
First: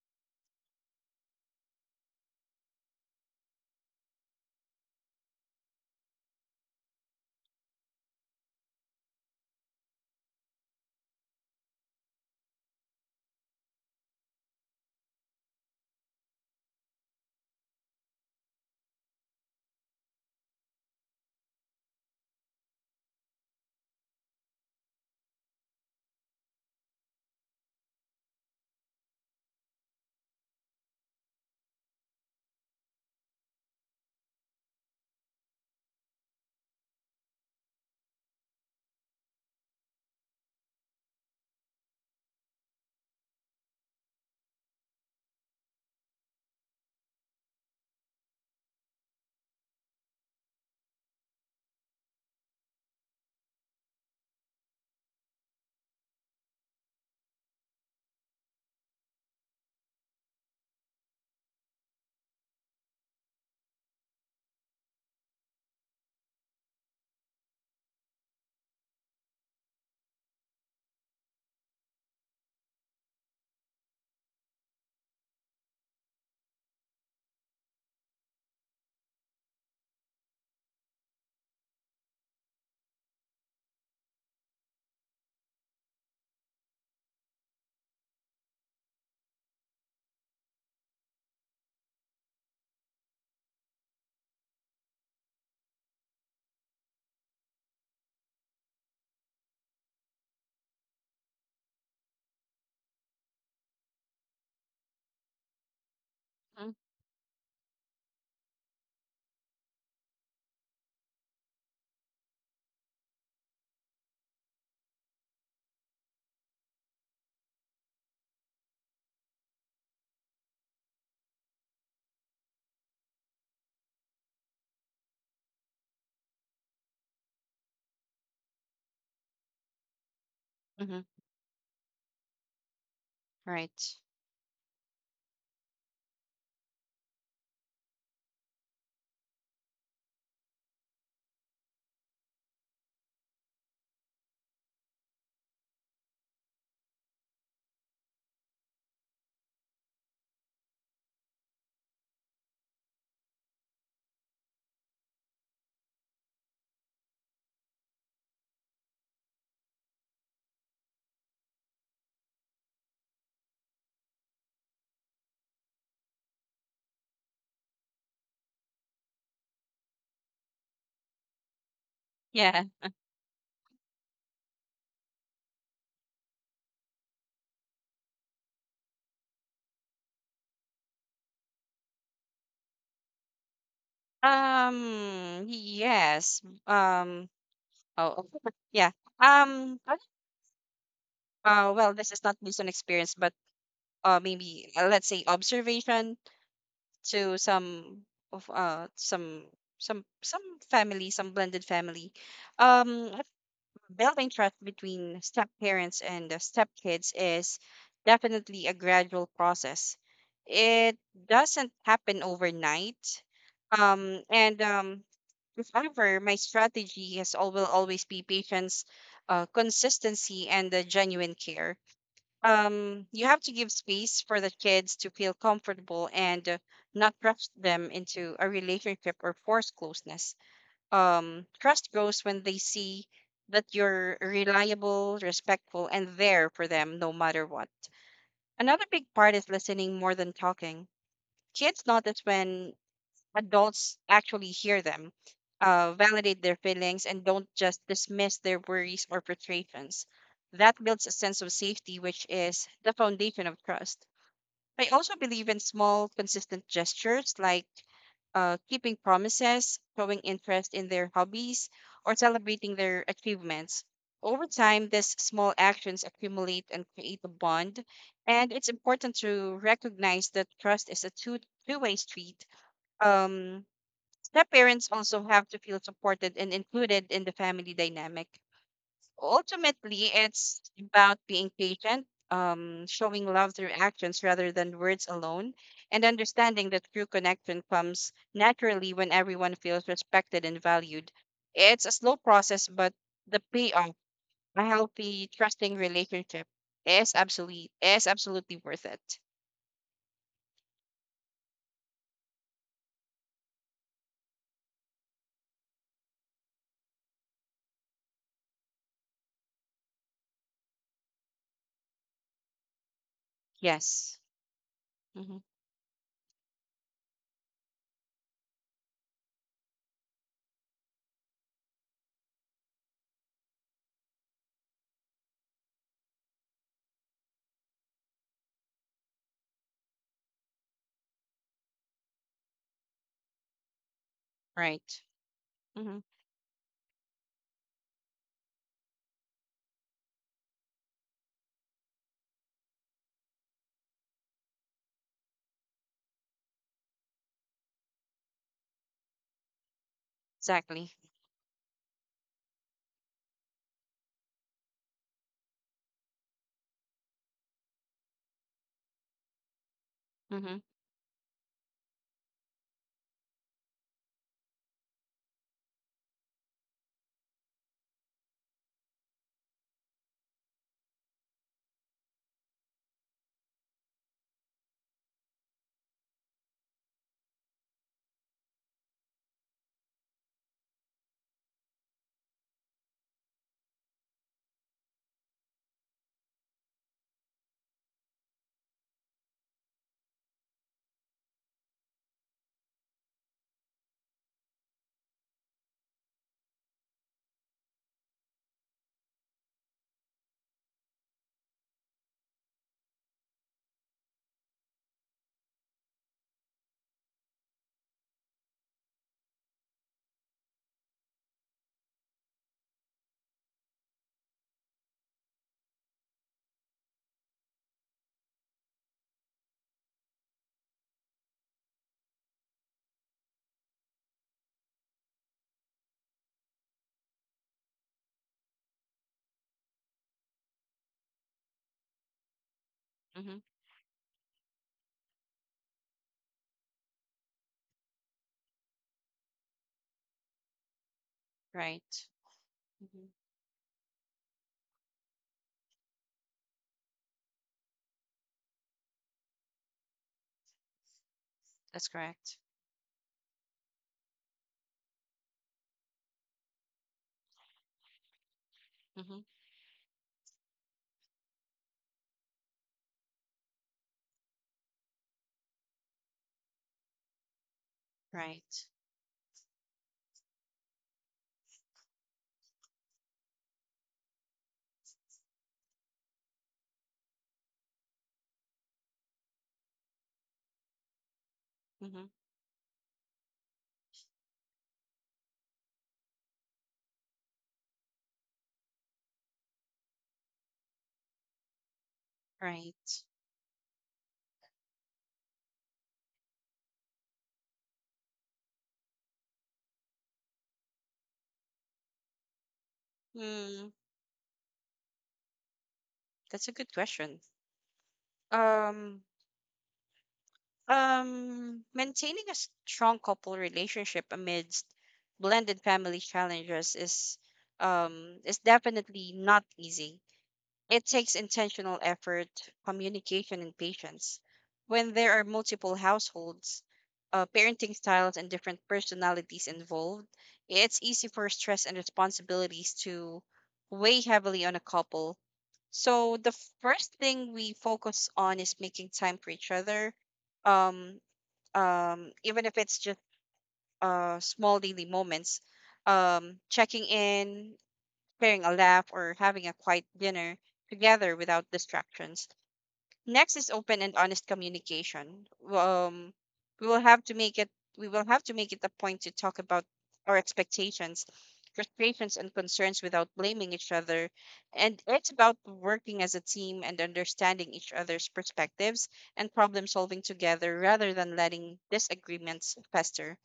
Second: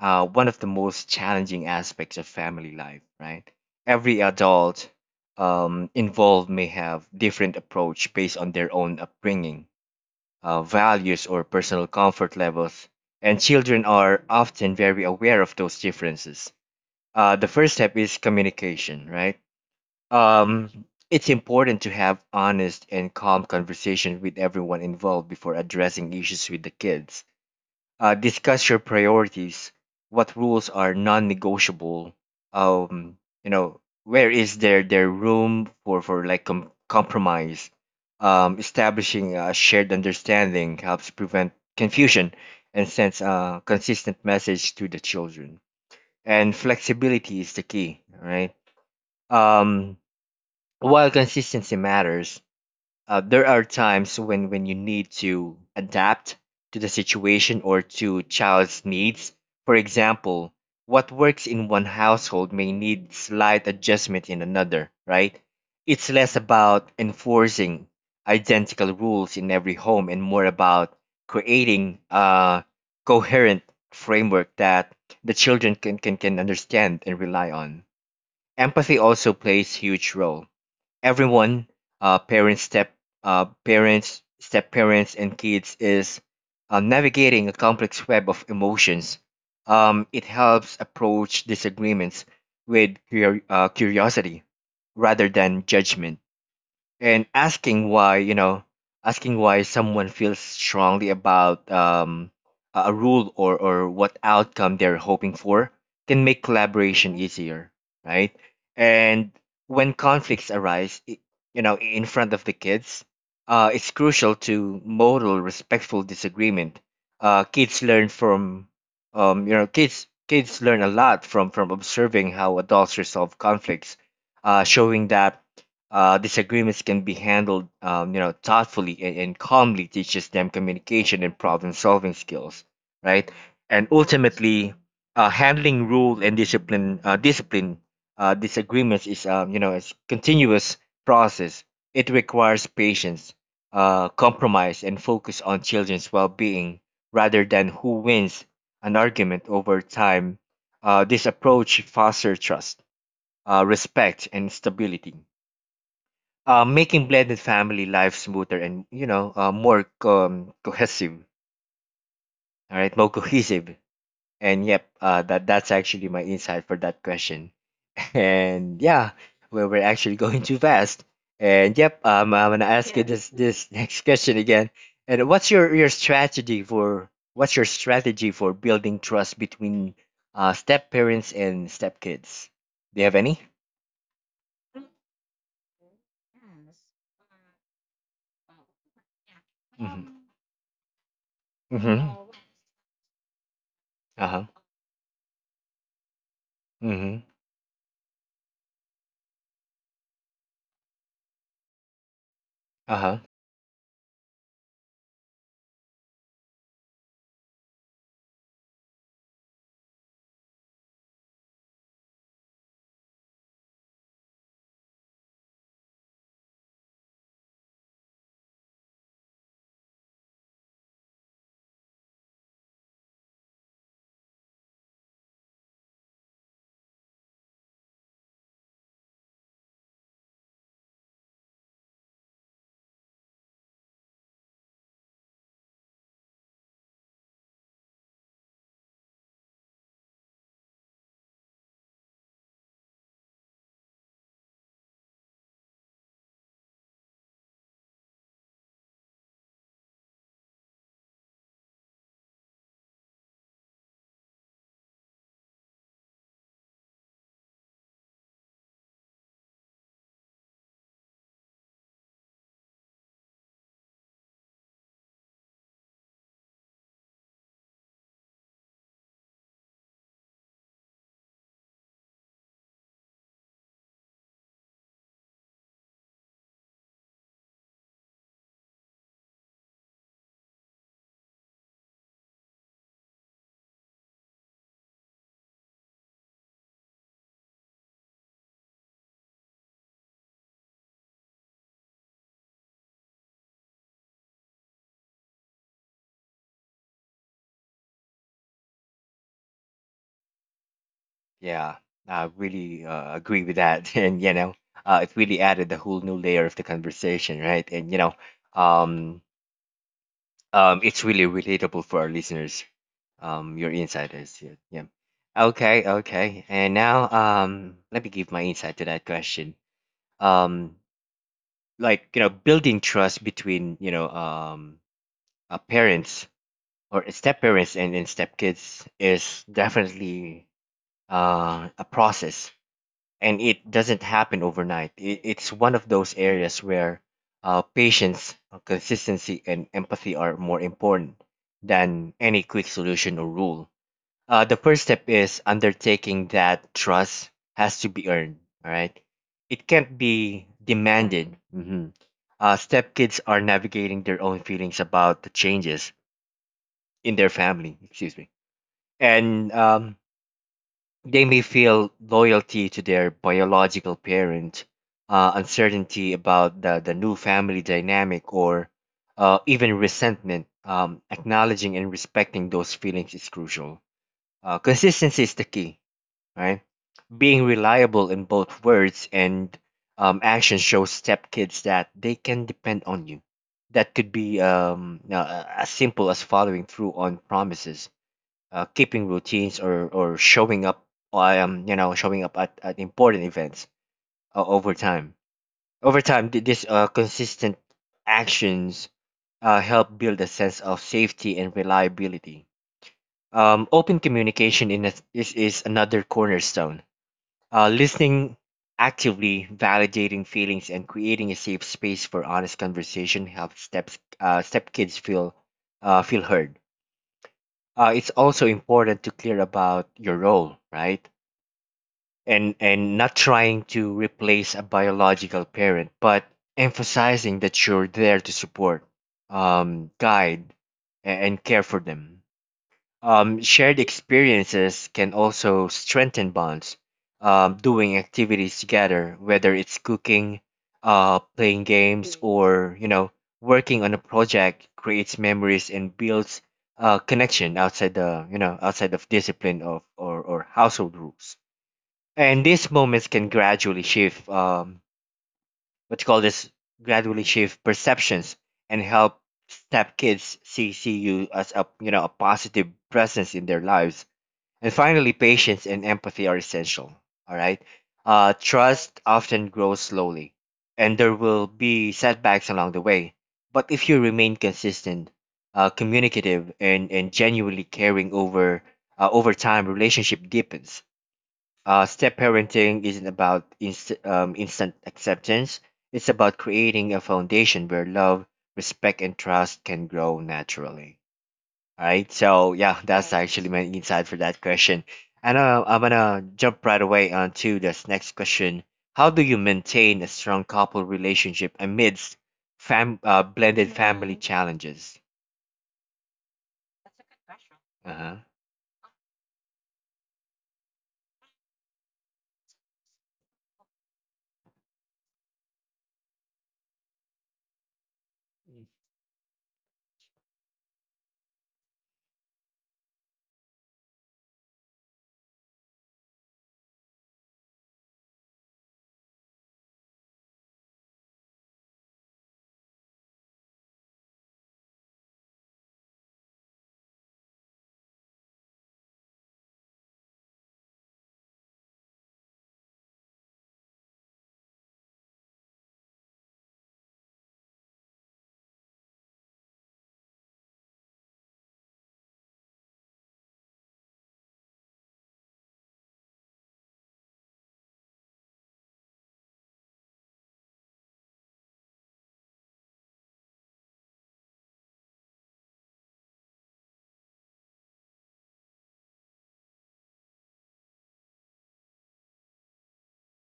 Speaker 1: one of the most challenging aspects of family life, right? Every adult involved may have different approach based on their own upbringing, values, or personal comfort levels, and children are often very aware of those differences. The first step is communication, right? Um, it's important to have honest and calm conversation with everyone involved before addressing issues with the kids. Uh, discuss your priorities, what rules are non-negotiable, um you know, where is there room for like compromise. Um establishing a shared understanding helps prevent confusion and sends a consistent message to the children. And flexibility is the key, right? um while consistency matters, there are times when you need to adapt to the situation or to child's needs. For example, what works in one household may need slight adjustment in another, right? It's less about enforcing identical rules in every home and more about creating a coherent framework that the children can understand and rely on. Empathy also plays huge role. Everyone, uh, parents step parents, step parents, and kids is navigating a complex web of emotions. Um, it helps approach disagreements with curiosity rather than judgment, and asking why. Asking why someone feels strongly about a rule or what outcome they're hoping for can make
Speaker 2: Mm-hmm.
Speaker 1: collaboration easier, right? And when conflicts arise, you know, in front of the kids, it's crucial to model respectful disagreement. Kids learn from, you know, kids learn a lot from observing how adults resolve conflicts. Showing that disagreements can be handled, you know, thoughtfully and calmly teaches them
Speaker 2: Mm-hmm.
Speaker 1: communication and problem-solving skills, right? And
Speaker 2: Right.
Speaker 1: ultimately, handling rule and discipline, disagreements is, you know, it's continuous process. It requires patience, compromise, and focus on children's well-being rather than who wins an argument over time. This approach fosters trust, respect, and stability, making blended family life smoother and, you know, more, cohesive. All right, more cohesive. And yep, that's actually my insight for that question. And yeah, well, we're actually going too fast. And yep, I'm gonna
Speaker 2: Yeah.
Speaker 1: ask you this next question again. And what's your strategy for building trust between step parents and step kids? Do you have any?
Speaker 2: Yes. Um. Oh. Yeah. Um.
Speaker 1: Mm-hmm.
Speaker 2: Well, this
Speaker 1: Mm-hmm.
Speaker 2: is not based on experience, but
Speaker 1: Uh-huh.
Speaker 2: maybe let's say observation
Speaker 1: Mm-hmm.
Speaker 2: to some of some family some blended family um
Speaker 1: Uh-huh.
Speaker 2: building trust between step parents and step kids is definitely a gradual process. It doesn't happen overnight. And If ever, my strategy will always be patience, consistency, and genuine care. You have to give space for the kids to feel comfortable, and not rush them into a relationship or force closeness. Trust grows when they see that you're reliable, respectful, and there for them no matter what. Another big part is listening more than talking. Kids notice when adults actually hear them, validate their feelings, and don't just dismiss their worries or frustrations. That builds a sense of safety, which is the foundation of trust. I also believe in small, consistent gestures like keeping promises, showing interest in their hobbies, or celebrating their achievements. Over time, these small actions accumulate and create a bond, and it's important to recognize that trust is a two way street. Um, the parents also have to feel supported and included in the family dynamic. Ultimately, it's about being patient, showing love through actions rather than words alone, and understanding that true connection comes naturally when everyone feels respected and valued. It's a slow process, but the payoff, a healthy, trusting relationship, is absolutely worth it.
Speaker 1: Yeah, I really agree with that, and you know, it really added a whole new layer of the conversation, right? And you know, um, it's really relatable for our listeners. Your insight
Speaker 2: Yes.
Speaker 1: is, yeah, yeah.
Speaker 2: Hmm.
Speaker 1: Okay, okay. And now, let me give my insight to that question. Um, like you know, building trust between, you know, parents or step parents and step kids is definitely a process, and it doesn't happen overnight.
Speaker 2: Right.
Speaker 1: It, it's one of
Speaker 2: Hmm.
Speaker 1: those areas where patience, consistency, and empathy are more important than any quick solution or rule. The first step is undertaking that trust has to be earned. All right, it can't be
Speaker 2: Exactly.
Speaker 1: demanded. Step kids are navigating their own feelings about the changes in their family. Excuse me, and
Speaker 2: Hmm.
Speaker 1: they may feel loyalty to their biological parent, uncertainty about the new family dynamic, or even resentment. Acknowledging and respecting those feelings is crucial. Consistency is the key, right? Being reliable in both words and, action shows stepkids that they can depend on you. That could be as simple as following through on promises, keeping routines, or showing up. I You know, showing up at important events. uh, over time Over time, these consistent actions help build a sense of safety and reliability. Um, open communication is another cornerstone. Uh, listening actively, validating feelings, and creating a safe space for honest conversation helps step kids feel heard. Uh, it's also important to clear about your role, right? And not trying to replace a biological parent, but emphasizing that you're there to support, guide, and care for them. Um,
Speaker 2: Hmm.
Speaker 1: shared experiences can also strengthen bonds. Um, doing activities together, whether it's cooking, playing
Speaker 2: Right.
Speaker 1: games, or, you
Speaker 2: Mm-hmm.
Speaker 1: know, working on a project, creates memories and builds connection outside the, you know, outside of discipline of, or household rules.
Speaker 2: That's correct.
Speaker 1: And these moments can gradually shift, what you call this gradually shift perceptions and
Speaker 2: Mm-hmm.
Speaker 1: help step kids see you as a, you know, a positive presence in their lives. And finally, patience and empathy are essential. All right,
Speaker 2: Right.
Speaker 1: trust often grows slowly, and there will be setbacks along the way. But if you remain consistent, communicative, and genuinely caring, over time, relationship deepens. Uh,
Speaker 2: Mm-hmm.
Speaker 1: step parenting isn't about instant acceptance. It's about creating a foundation where love, respect, and trust can grow naturally. All right. So yeah,
Speaker 2: Right.
Speaker 1: that's actually my insight for that question. And I'm gonna jump right away onto this next question. How do you maintain a strong couple relationship amidst
Speaker 2: Hmm.
Speaker 1: blended family challenges?
Speaker 2: That's a good question.
Speaker 1: Uh huh.
Speaker 2: Um. Maintaining a strong couple relationship amidst blended family challenges is definitely not easy. It takes intentional effort, communication, and patience. When there are multiple households, parenting styles, and different personalities involved, it's easy for stress and responsibilities to weigh heavily on a couple. So the first thing we focus on is making time for each other, um, even if it's just small daily moments, checking in, sharing a laugh, or having a quiet dinner together without distractions. Next is open and honest communication. Um, we will have to make it we will have to make it a point to talk about our expectations, frustrations, and concerns without blaming each other. And it's about working as a team and understanding each other's perspectives and problem solving together rather than letting disagreements fester.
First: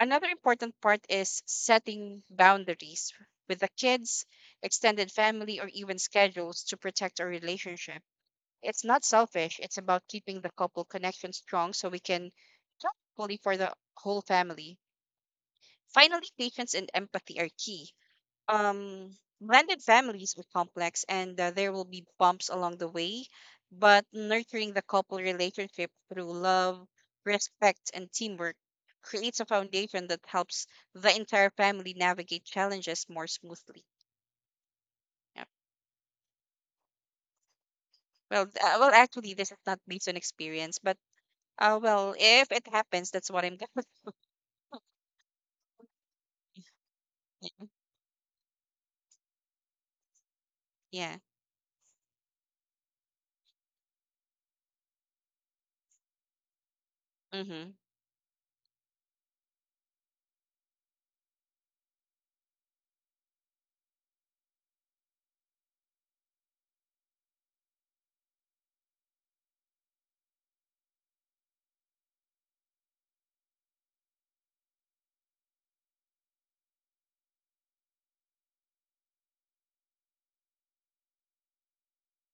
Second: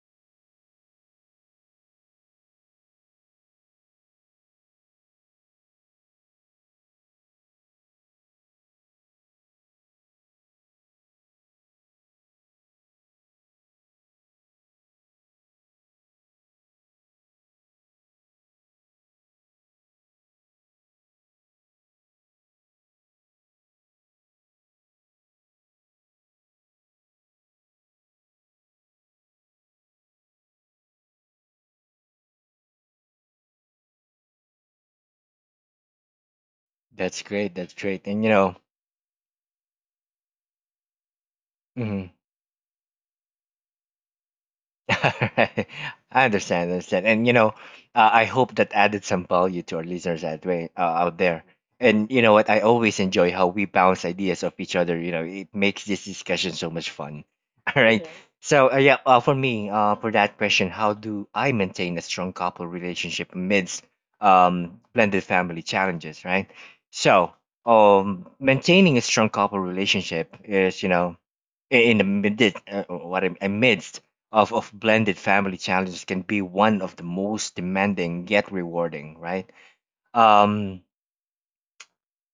Speaker 2: Another important part is setting boundaries with the kids, extended family, or even schedules to protect our relationship. It's not selfish, it's about keeping the couple connection strong so we can jump fully for the whole family. Finally, patience and empathy are key um, Blended families with complex, and there will be bumps along the way, but nurturing the couple relationship through love, respect, and teamwork creates a foundation that helps the entire family navigate challenges more smoothly. Yeah.
Speaker 1: That's great. That's great. And you
Speaker 2: Well,
Speaker 1: know.
Speaker 2: well, actually, this is not based on experience, but
Speaker 1: Mhm.
Speaker 2: well, if it happens, that's what I'm gonna.
Speaker 1: I understand, and you know, I hope that added some value to our listeners that way,
Speaker 2: Yeah.
Speaker 1: out there. And you know what? I always enjoy how we bounce ideas off each other. You know, it makes this discussion so much fun.
Speaker 2: Mm-hmm.
Speaker 1: All right. So yeah, for me, for that question, how do I maintain a strong couple relationship amidst blended family challenges? Right. So, maintaining a strong couple relationship is, you know, in the midst, amidst of blended family challenges can be one of the most demanding yet rewarding, right? Um,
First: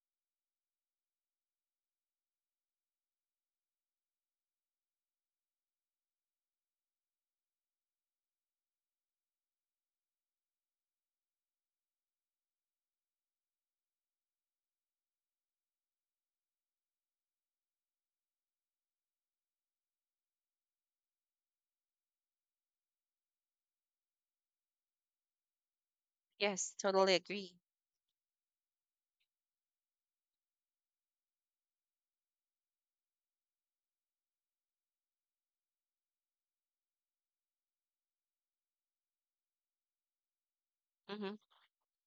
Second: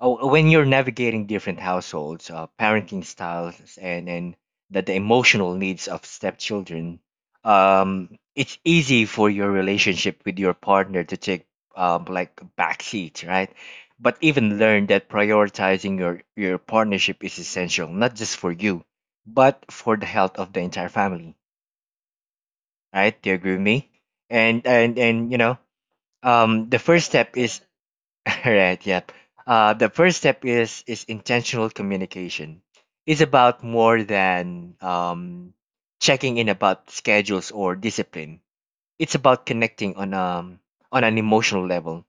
Speaker 1: Oh, when you're navigating different households, parenting styles, and the emotional needs of stepchildren, it's easy for your relationship with your partner to take like backseat, right? But even learn that prioritizing your partnership is essential, not just for you, but for the health of the entire family, right? Do you agree with me? And you know,
Speaker 2: Yes,
Speaker 1: the first
Speaker 2: totally
Speaker 1: step
Speaker 2: agree.
Speaker 1: is Right, yep. The first step is intentional communication. It's about more than, checking in about schedules or discipline. It's about connecting on an
Speaker 2: Mm-hmm.
Speaker 1: emotional level,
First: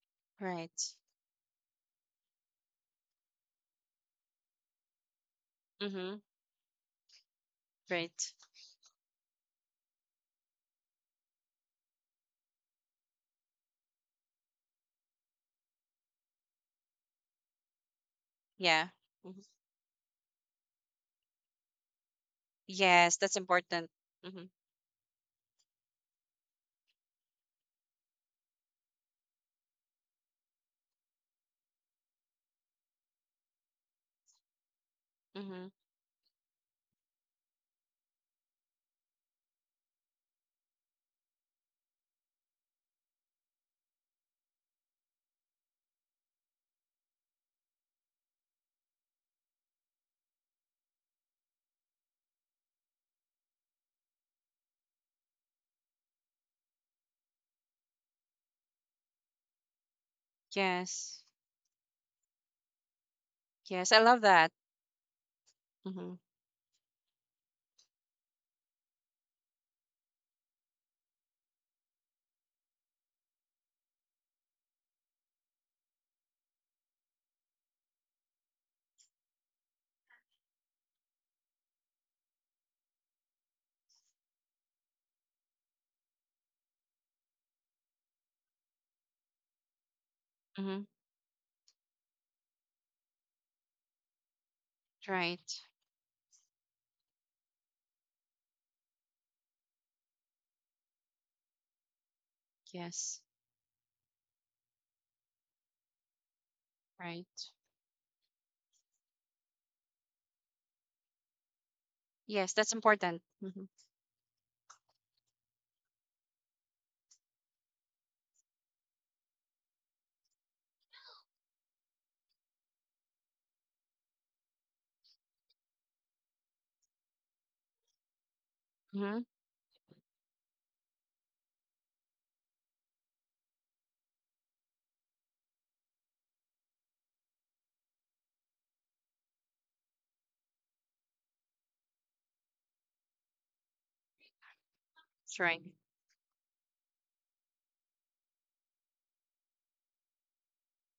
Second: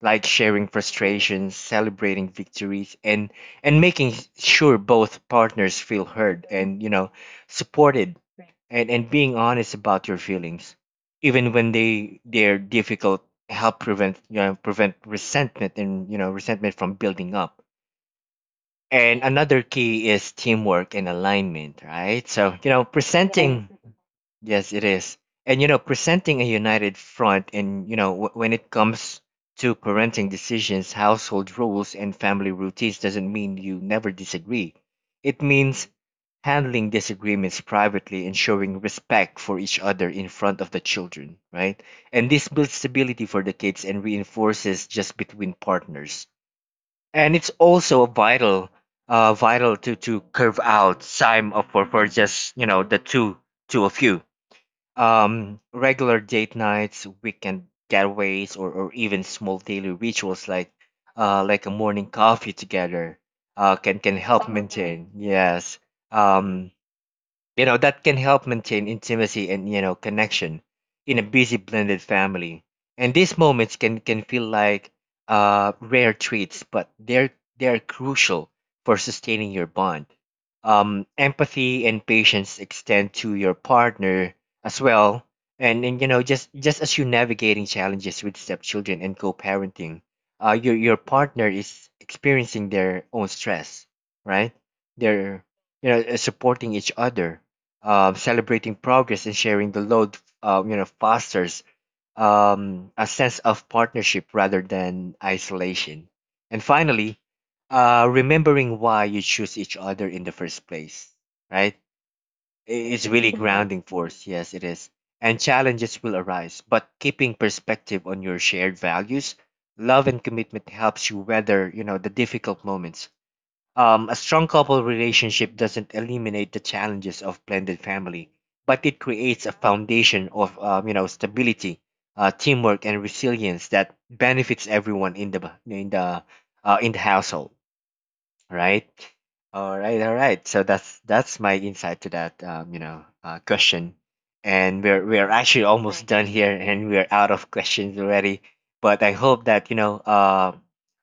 Speaker 1: like sharing
Speaker 2: Right.
Speaker 1: frustrations, celebrating victories, and making sure both partners feel
Speaker 2: Mm-hmm.
Speaker 1: heard and, you know, supported,
Speaker 2: Right.
Speaker 1: and being honest about your feelings, even when they're difficult, help prevent, you know, prevent resentment and, you know, resentment from building up.
Speaker 2: Yeah.
Speaker 1: And
Speaker 2: Mm-hmm.
Speaker 1: another key is teamwork and alignment, right? So, you know,
Speaker 2: Yes, that's
Speaker 1: presenting
Speaker 2: important. Mm-hmm.
Speaker 1: yes it is. And you know, presenting a united front, and you know, when it comes to parenting decisions, household rules, and family routines doesn't mean you never disagree. It
Speaker 2: Mm-hmm.
Speaker 1: means handling disagreements privately and showing respect for each other in front of the children, right? And this builds stability for the kids and reinforces just between partners. And it's also vital, to curve out time of for, just, you know, the two to a few, regular date nights, weekend getaways, or even small daily rituals
Speaker 2: Yes.
Speaker 1: like a morning coffee together,
Speaker 2: Yes,
Speaker 1: can
Speaker 2: I love
Speaker 1: help
Speaker 2: that.
Speaker 1: maintain, yes,
Speaker 2: Mm-hmm.
Speaker 1: um, you know, that can help maintain intimacy and, you know, connection in a busy blended family. And these moments can feel like rare treats, but they're crucial for sustaining your bond. Um, empathy and patience extend to your partner as well. And you know, just as you're navigating challenges with stepchildren and co-parenting, your
Speaker 2: Mm-hmm.
Speaker 1: partner is experiencing their own stress, right? They're,
Speaker 2: Right.
Speaker 1: you know, supporting each other, celebrating progress, and sharing the load, you know, fosters, a
Speaker 2: Yes.
Speaker 1: sense of partnership rather than isolation. And finally,
Speaker 2: Right.
Speaker 1: remembering why you choose each other in the first place, right?
Speaker 2: Yes, that's
Speaker 1: I- It's
Speaker 2: important.
Speaker 1: really
Speaker 2: Mm-hmm.
Speaker 1: grounding force. Yes, it is. And challenges will arise, but keeping perspective on your shared values, love, and commitment helps you weather, the difficult moments. A strong couple relationship doesn't eliminate the challenges of blended family, but it
Speaker 2: Mm-hmm.
Speaker 1: creates a foundation of stability, teamwork, and resilience that benefits everyone in the in the household. Right. All right. All right. So that's my insight to that question, and we're
Speaker 2: That's
Speaker 1: actually
Speaker 2: right.
Speaker 1: almost done here, and we're out of questions already. But I hope that you know uh,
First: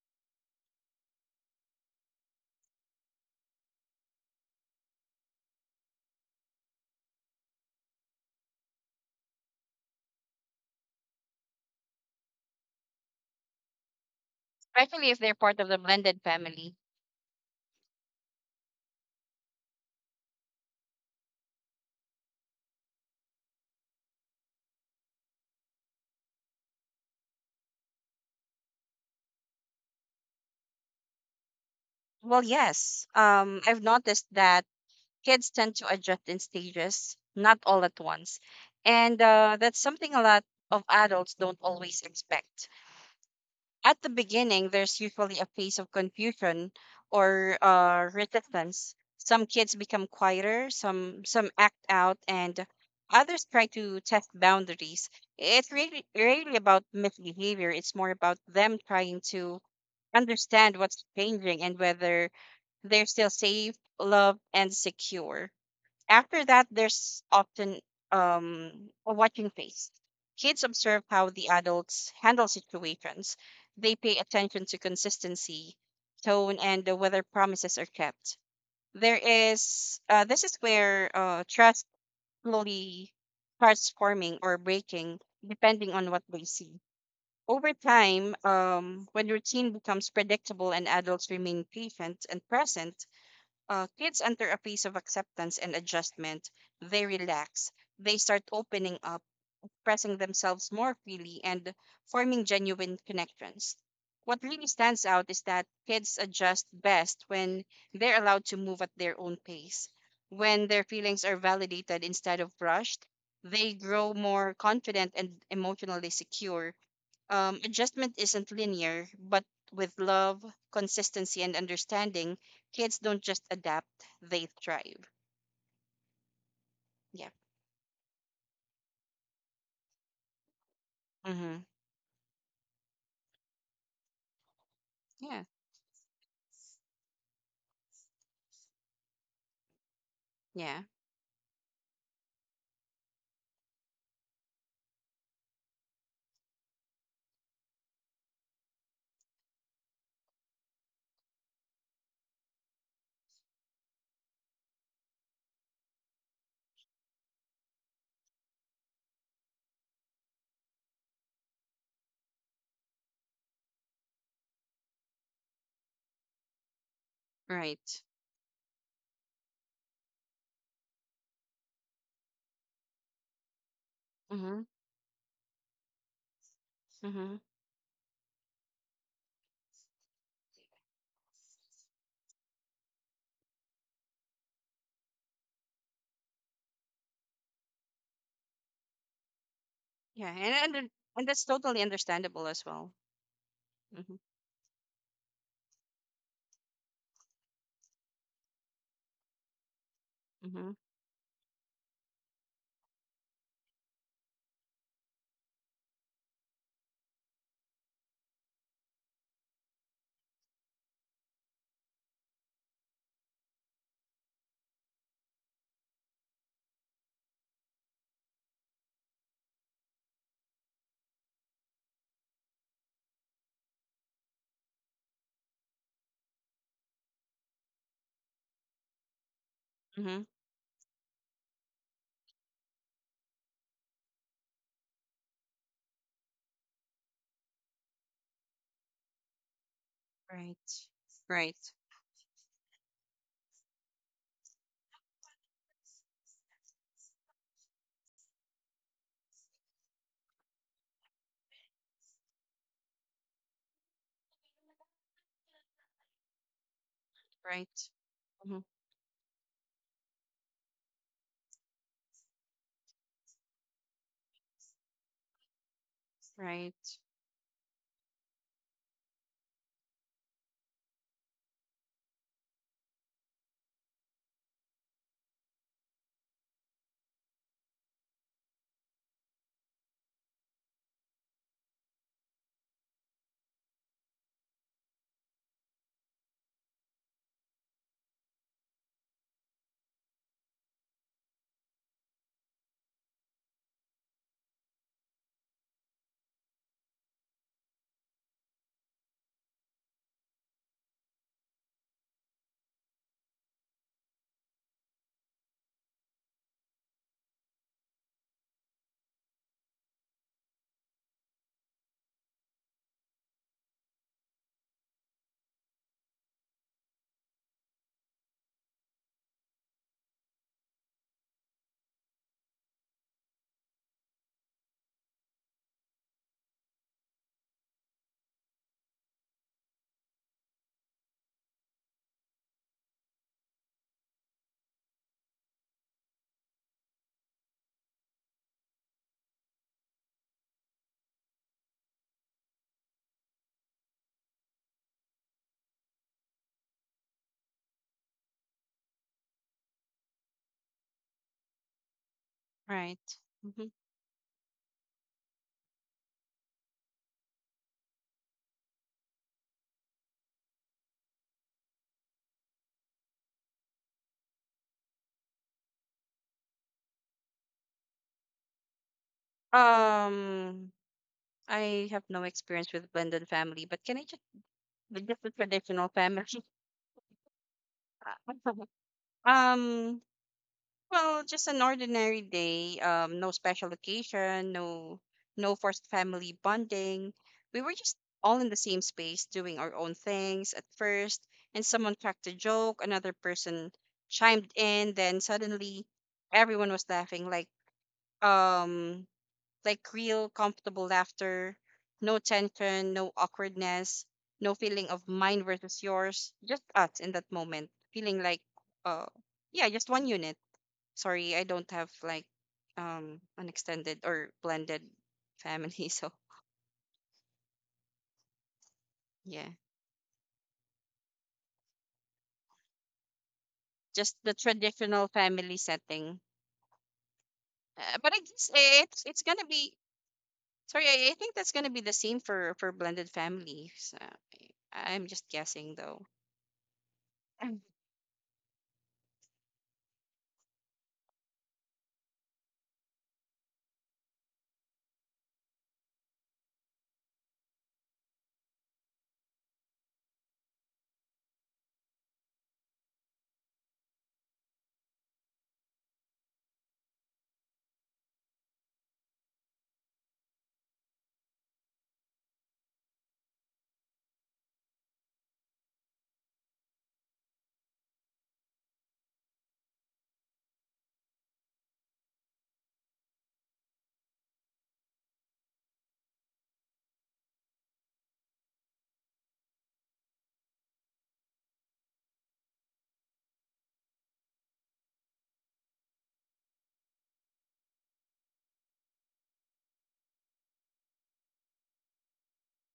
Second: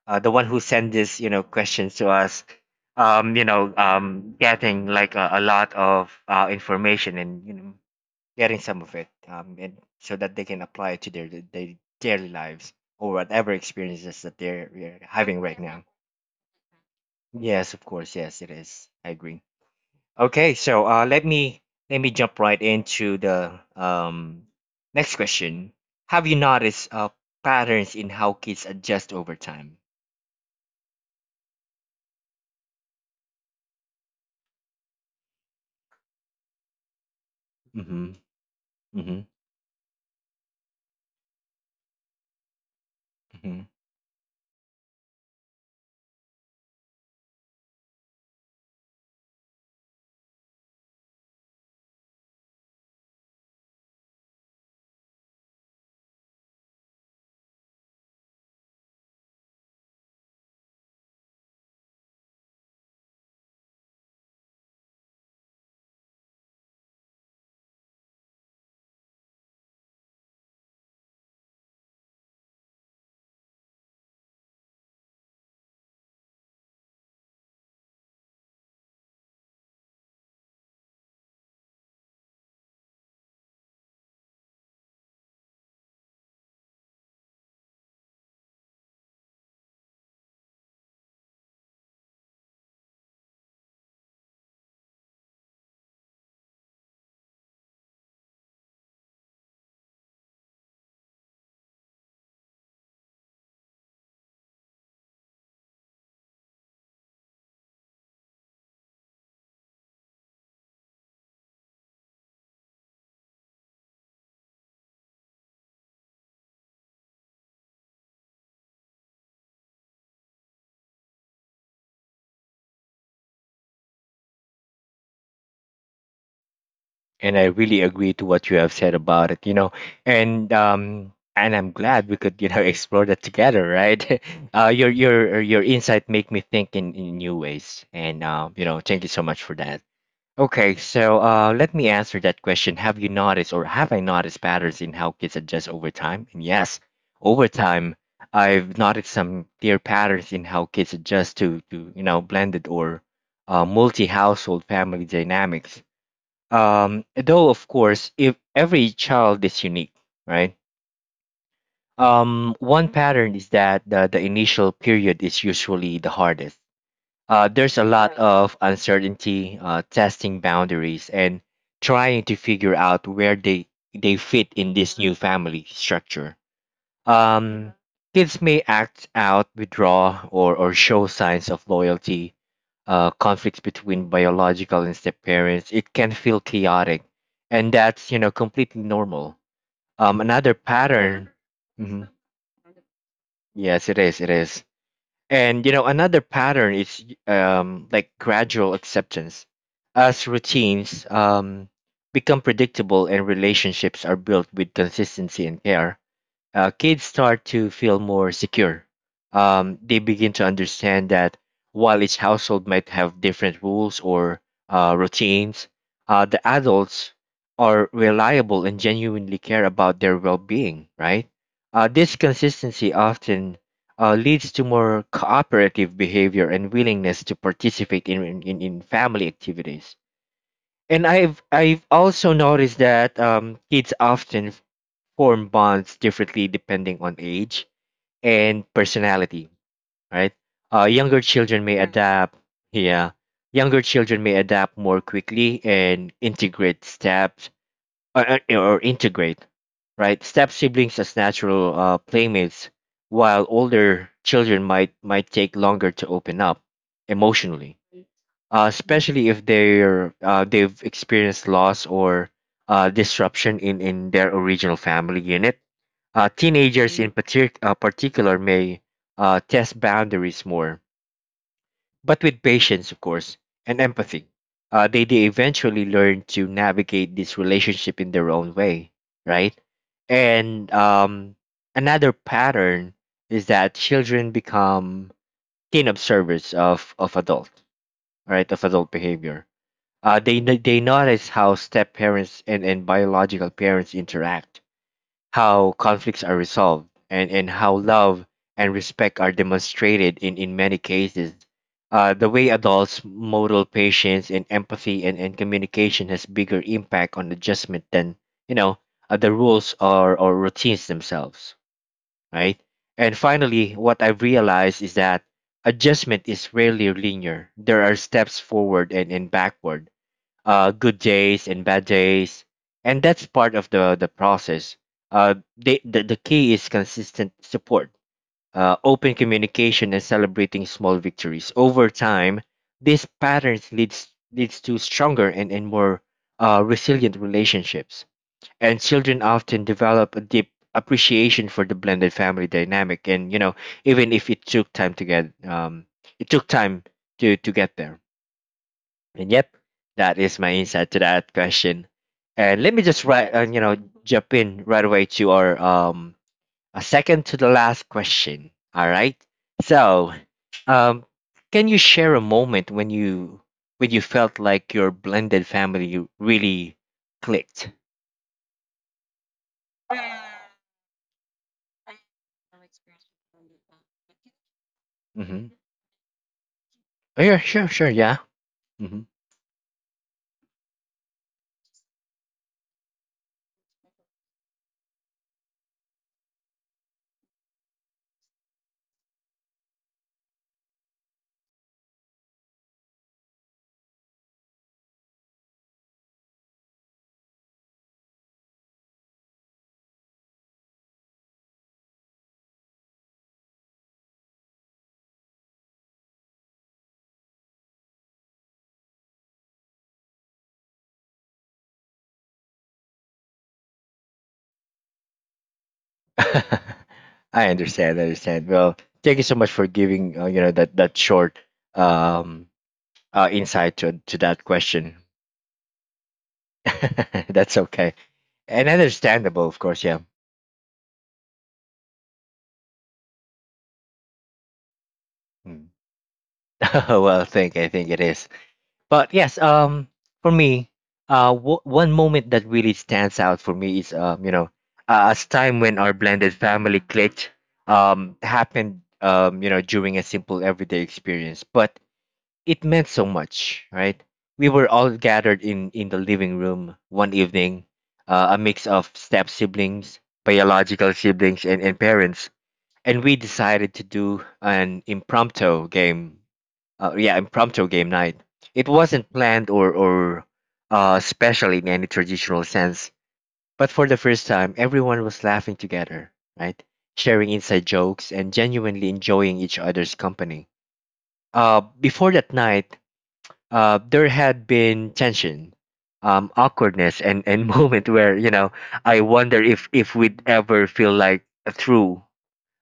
Speaker 1: uh, the one who sent this questions to us, getting like a lot of information and getting some of it, and so that they can apply it to their daily lives or whatever experiences that they're
Speaker 2: Especially if they're
Speaker 1: having right
Speaker 2: part of the
Speaker 1: now.
Speaker 2: blended family.
Speaker 1: Yes, of course. Yes, it is. I agree. Okay, so let me jump right into the next question. Have you noticed patterns in how kids adjust over time?
Speaker 2: Well, yes. I've noticed that kids tend to adjust in stages, not all at
Speaker 1: Mm-hmm.
Speaker 2: once.
Speaker 1: Mm-hmm.
Speaker 2: And that's something a lot of adults don't always expect.
Speaker 1: Hmm.
Speaker 2: At the beginning, there's usually a phase of confusion or resistance. Some kids become quieter, some act out, and others try to test boundaries. It's really about misbehavior. It's more about them trying to understand what's changing and whether they're still safe, loved, and secure. After that, there's often a watching phase. Kids observe how the adults handle situations. They pay attention to consistency, tone, and whether promises are kept. There is this is where trust slowly starts forming or breaking, depending on what they see. Over time, when routine becomes predictable and adults remain patient and present, kids enter a phase of acceptance and adjustment. They relax, they start opening up, expressing themselves more freely, and forming genuine connections. What really stands out is that kids adjust best when they're allowed to move at their own pace. When their feelings are validated instead of rushed, they grow more confident and emotionally secure. Adjustment isn't linear, but with love, consistency, and understanding, kids don't just adapt, they thrive. Yeah.
Speaker 1: And I really agree to what you have said about it, and
Speaker 2: Mm-hmm.
Speaker 1: I'm glad we could, explore that together, right? Uh, your your
Speaker 2: Yeah,
Speaker 1: your insight make me think in new ways, and thank you so much for that. Okay,
Speaker 2: yeah,
Speaker 1: so let me answer that question. Have you noticed, or have I noticed patterns in how kids adjust over time? And yes, over time, I've noticed some clear patterns in how kids adjust to blended or multi-household family dynamics. Though, of course, if every child is unique, right? One pattern is that the initial period is usually the hardest. There's a
Speaker 2: right.
Speaker 1: lot of uncertainty, testing boundaries, and trying to figure out where they fit
Speaker 2: Mm-hmm.
Speaker 1: in this new family structure.
Speaker 2: Mm-hmm.
Speaker 1: Um, kids may act out, withdraw, or show signs of loyalty. Conflicts between biological and step parents, it can feel chaotic, and that's completely normal.
Speaker 2: Yeah.
Speaker 1: Another
Speaker 2: And
Speaker 1: pattern.
Speaker 2: that's totally
Speaker 1: Mhm.
Speaker 2: understandable as well.
Speaker 1: Yes, it
Speaker 2: Mm-hmm.
Speaker 1: is. It is. And another pattern is like gradual acceptance. As
Speaker 2: Mm-hmm.
Speaker 1: routines become predictable and relationships are built with consistency and care, kids start to feel more secure. They begin to understand that while each household might have different rules or routines, the adults are reliable and genuinely care about their well being, right? This consistency often leads to more cooperative behavior and willingness to participate in family activities.
Speaker 2: Mm-hmm.
Speaker 1: And I've also noticed that kids often form bonds differently depending on age and personality, right?
Speaker 2: Right,
Speaker 1: Uh, younger children
Speaker 2: right,
Speaker 1: may adapt, yeah, younger children may adapt more quickly and integrate steps or integrate, right? Step siblings as natural playmates, while older children might take longer to open up
Speaker 2: right,
Speaker 1: emotionally,
Speaker 2: Mm-hmm.
Speaker 1: especially if they've experienced loss or disruption in their original family unit.
Speaker 2: right,
Speaker 1: Teenagers in particular may test boundaries more, but with patience, of course, and empathy. They eventually learn to navigate this relationship in their own way, right? And another pattern is that children become keen observers of adult behavior. They, no- They notice how step parents and biological parents interact, how conflicts are resolved, and how love and respect are demonstrated in many cases. The way adults model patience and empathy and communication has bigger impact on adjustment than, you know, the rules or routines themselves, right? And finally, what I've realized is that adjustment is rarely linear. There are steps forward and backward, good days and bad days, and that's part of the process. The key is consistent support, open communication, and celebrating small victories. Over time, these patterns leads to stronger and more resilient relationships. And children often develop a deep appreciation for the blended family dynamic. And even if it took time to get it took time to get there. And yep, that is my insight to that question. And let me just
Speaker 2: right.
Speaker 1: right,
Speaker 2: Mhm.
Speaker 1: jump in right away to our a second to the last question. All right. So, um, can you share a moment when you felt like your blended family really clicked?
Speaker 2: Um, I have no experience with blended family, but can I just with just the
Speaker 1: Mm-hmm.
Speaker 2: traditional family?
Speaker 1: Oh yeah, sure, sure, yeah. Hmm.
Speaker 2: Um, well, just an ordinary day. No special occasion, no forced family bonding. We were just all in the same space doing our own things at first, and someone cracked a joke, another person chimed in, then suddenly everyone was laughing um like real comfortable laughter, no tension, no awkwardness, no feeling of mine versus yours, just us in that moment, feeling like uh yeah, just one unit. Sorry, I don't have like an extended or blended family, so
Speaker 1: I understand. I understand. Well, thank you so
Speaker 2: yeah,
Speaker 1: much for giving that that short um insight to
Speaker 2: just the
Speaker 1: that
Speaker 2: traditional
Speaker 1: question.
Speaker 2: family setting.
Speaker 1: That's okay.
Speaker 2: But I guess
Speaker 1: And
Speaker 2: eh, it's gonna
Speaker 1: understandable, of
Speaker 2: be
Speaker 1: course, yeah.
Speaker 2: sorry, I think that's gonna be the same for blended families. I'm just guessing
Speaker 1: Mm.
Speaker 2: though.
Speaker 1: Well, I
Speaker 2: Um,
Speaker 1: think I think it is. But yes, for me, one moment that really stands out for me is a time when our blended family clicked happened during a simple everyday experience, but it meant so much, right? We were all gathered in the living room one evening, a mix of step siblings, biological siblings and parents, and we decided to do an impromptu game yeah impromptu game night. It wasn't planned or, special in any traditional sense, but for the first time everyone was laughing together, right, sharing inside jokes and genuinely enjoying each other's company. Before that night, there had been tension, awkwardness, and moment where I wonder if we'd ever feel like through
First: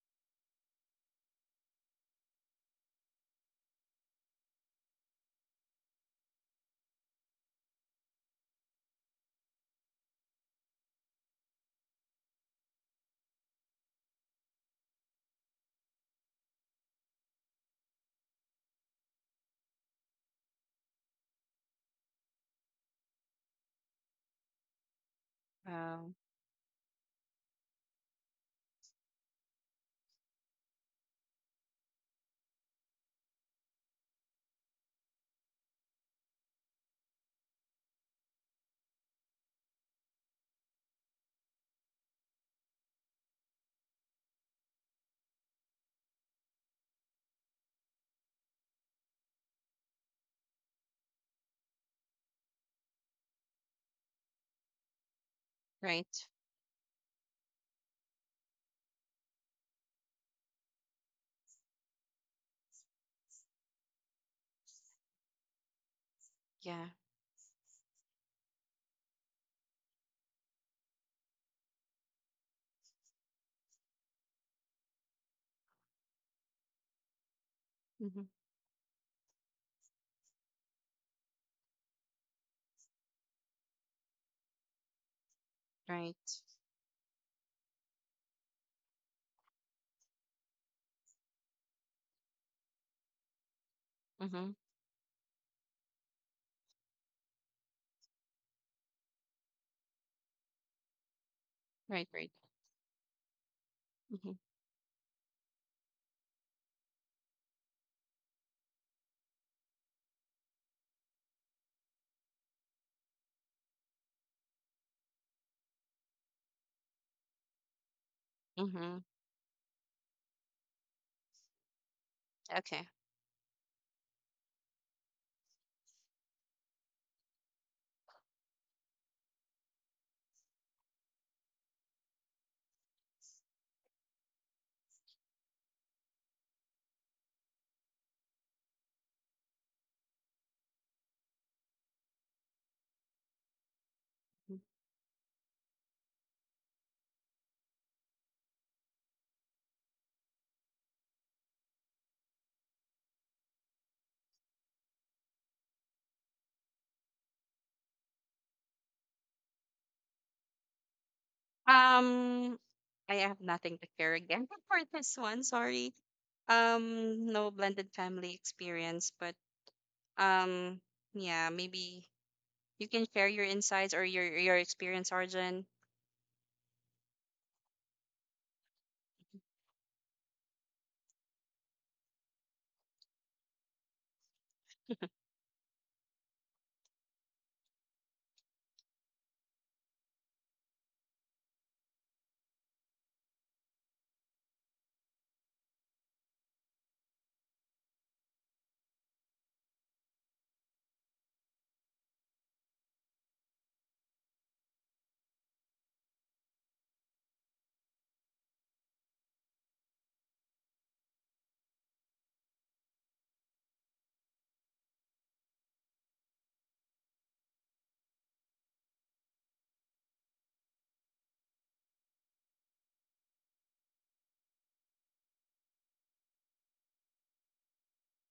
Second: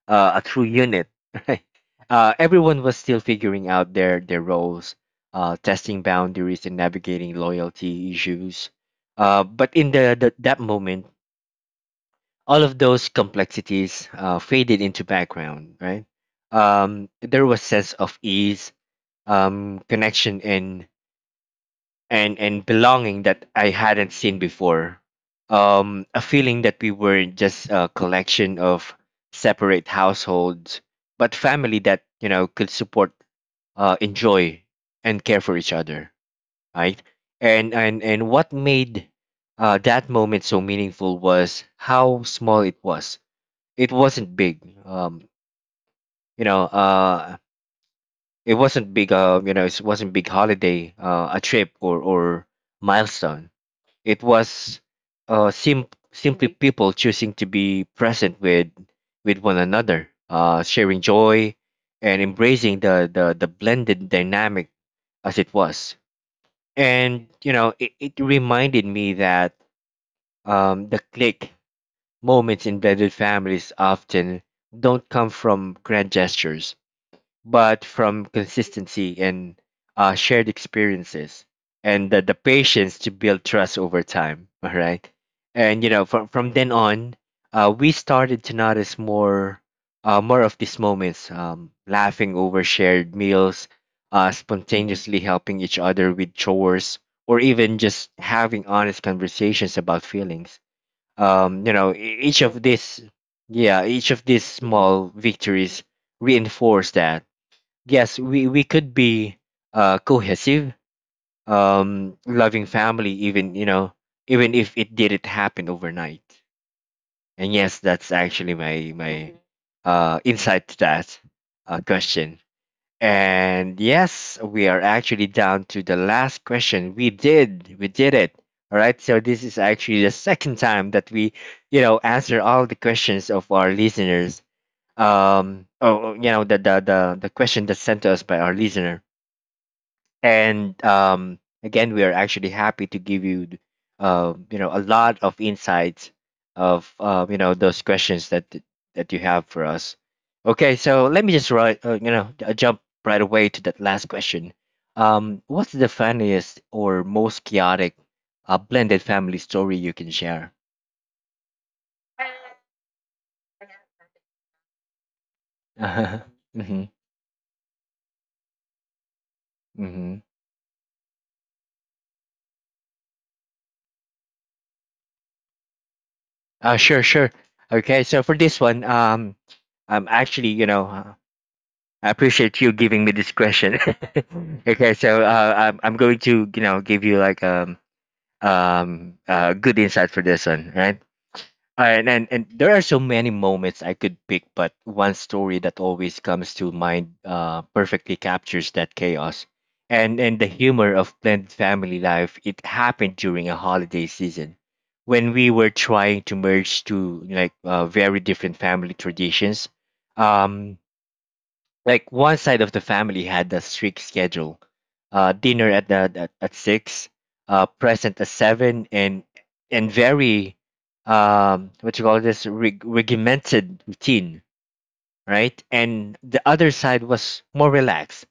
Speaker 1: a true unit. Right? Everyone was still figuring out their roles, testing boundaries and navigating loyalty issues. But in the, that moment, all of those complexities faded into background. Right? There was sense of ease, connection, and belonging that I hadn't seen before. A feeling that we weren't just a collection of separate households, but family that could support, enjoy, and care for each other, right? And what made that moment so meaningful was how small it was. It wasn't big, you know. It wasn't big. You know, it wasn't big holiday, a trip or milestone. It was
Speaker 2: right.
Speaker 1: simply people choosing to be present with one another, sharing joy and embracing the blended dynamic as it was.
Speaker 2: Yeah.
Speaker 1: And it reminded me that the click moments in blended families often don't come from grand gestures but
Speaker 2: Mm-hmm.
Speaker 1: from consistency and shared experiences and the patience to build trust over time. All right. And, you know,
Speaker 2: Right.
Speaker 1: from then on, we started to notice more of these moments, laughing over shared meals,
Speaker 2: Mm-hmm.
Speaker 1: spontaneously helping each other with chores, or even just having honest conversations about feelings. Um, you know,
Speaker 2: Right,
Speaker 1: e-
Speaker 2: right.
Speaker 1: each of these, yeah, each of
Speaker 2: Mm-hmm.
Speaker 1: these small victories reinforce that yes we could be cohesive, loving family, even even if it didn't happen overnight. And yes, that's actually my
Speaker 2: Mm-hmm.
Speaker 1: my Mhm. uh insight to that question.
Speaker 2: Okay.
Speaker 1: And yes, we are actually down to the last question. We did it. All right. So this is actually the second time that we answer all the questions of our listeners, um oh oh, you know the the the, the question that's sent to us by our listener. And again, we are actually happy to give you, a lot of insights of those questions that you have for us. Okay, so let me just write, jump right away to that last question. What's the funniest or most chaotic blended family story you can share?
Speaker 2: Um, I have nothing to share again for this one. Sorry.
Speaker 1: Mm-hmm,
Speaker 2: No blended family experience, but
Speaker 1: mm-hmm.
Speaker 2: um, yeah, maybe you can share your insights or your experience, Arjun.
Speaker 1: Sure, sure. Okay, so for this one, I'm actually, I appreciate you giving me this question. Okay, so I'm going to give you like good insight for this one, right? All right, and there are so many moments I could pick, but one story that always comes to mind perfectly captures that chaos and the humor of blended family life. It happened during a holiday season when we were trying to merge two like very different family traditions. Um, like one side of the family had a strict schedule, dinner at six, present at seven, and very what you call this regimented routine, right? And the other side was more relaxed,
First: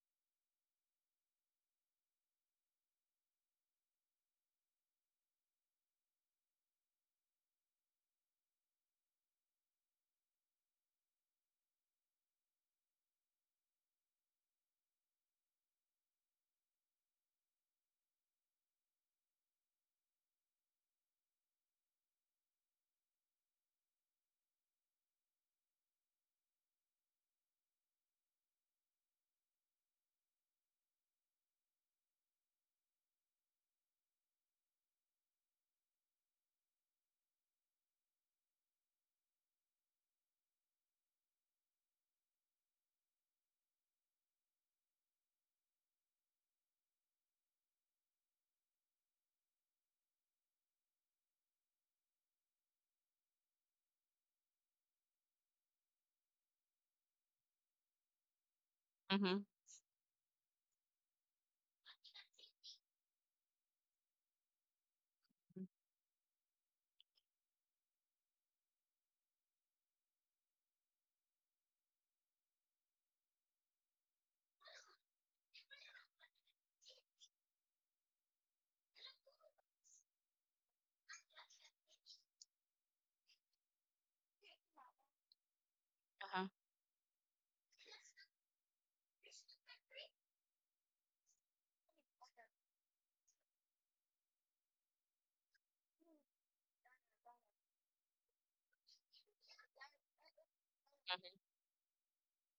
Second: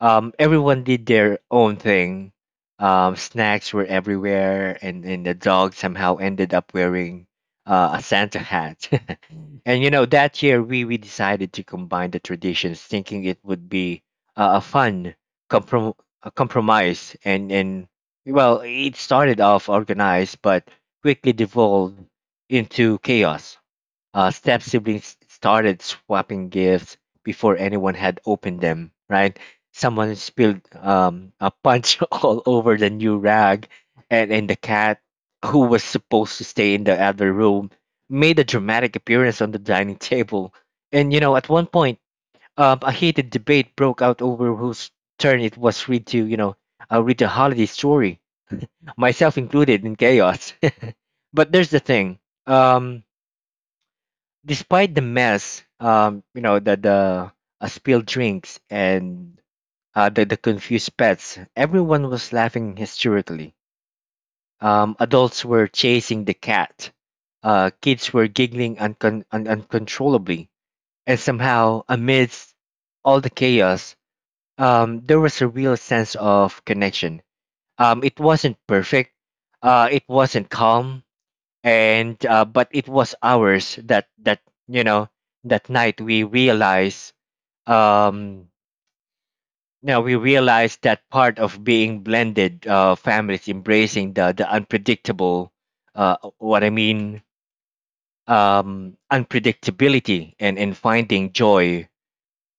Speaker 1: everyone did their own thing. Snacks were everywhere, and the dog somehow ended up wearing a Santa hat. And that year we decided to combine the traditions, thinking it would be a fun comprom- a compromise. And well, it started off organized, but quickly devolved into chaos. Step siblings started swapping gifts before anyone had opened them, right? Someone spilled a punch all over the new rag, and the cat, who was supposed to stay in the other room, made a dramatic appearance on the dining table. And, you know, at one point, a heated debate broke out over whose turn it was read to, read the holiday story, myself included in chaos. But there's the thing. Um, Despite the mess, you know, the spilled drinks and
Speaker 2: Mm-hmm.
Speaker 1: the confused pets, everyone was laughing hysterically. Adults were chasing the cat. Kids were giggling uncontrollably, and somehow, amidst all the chaos, there was a real sense of connection. It wasn't perfect. It wasn't calm, and but it was ours. That that you know That night we
Speaker 2: Uh-huh.
Speaker 1: realized um now we realized that part of being blended families embracing the unpredictable what I mean unpredictability and finding joy,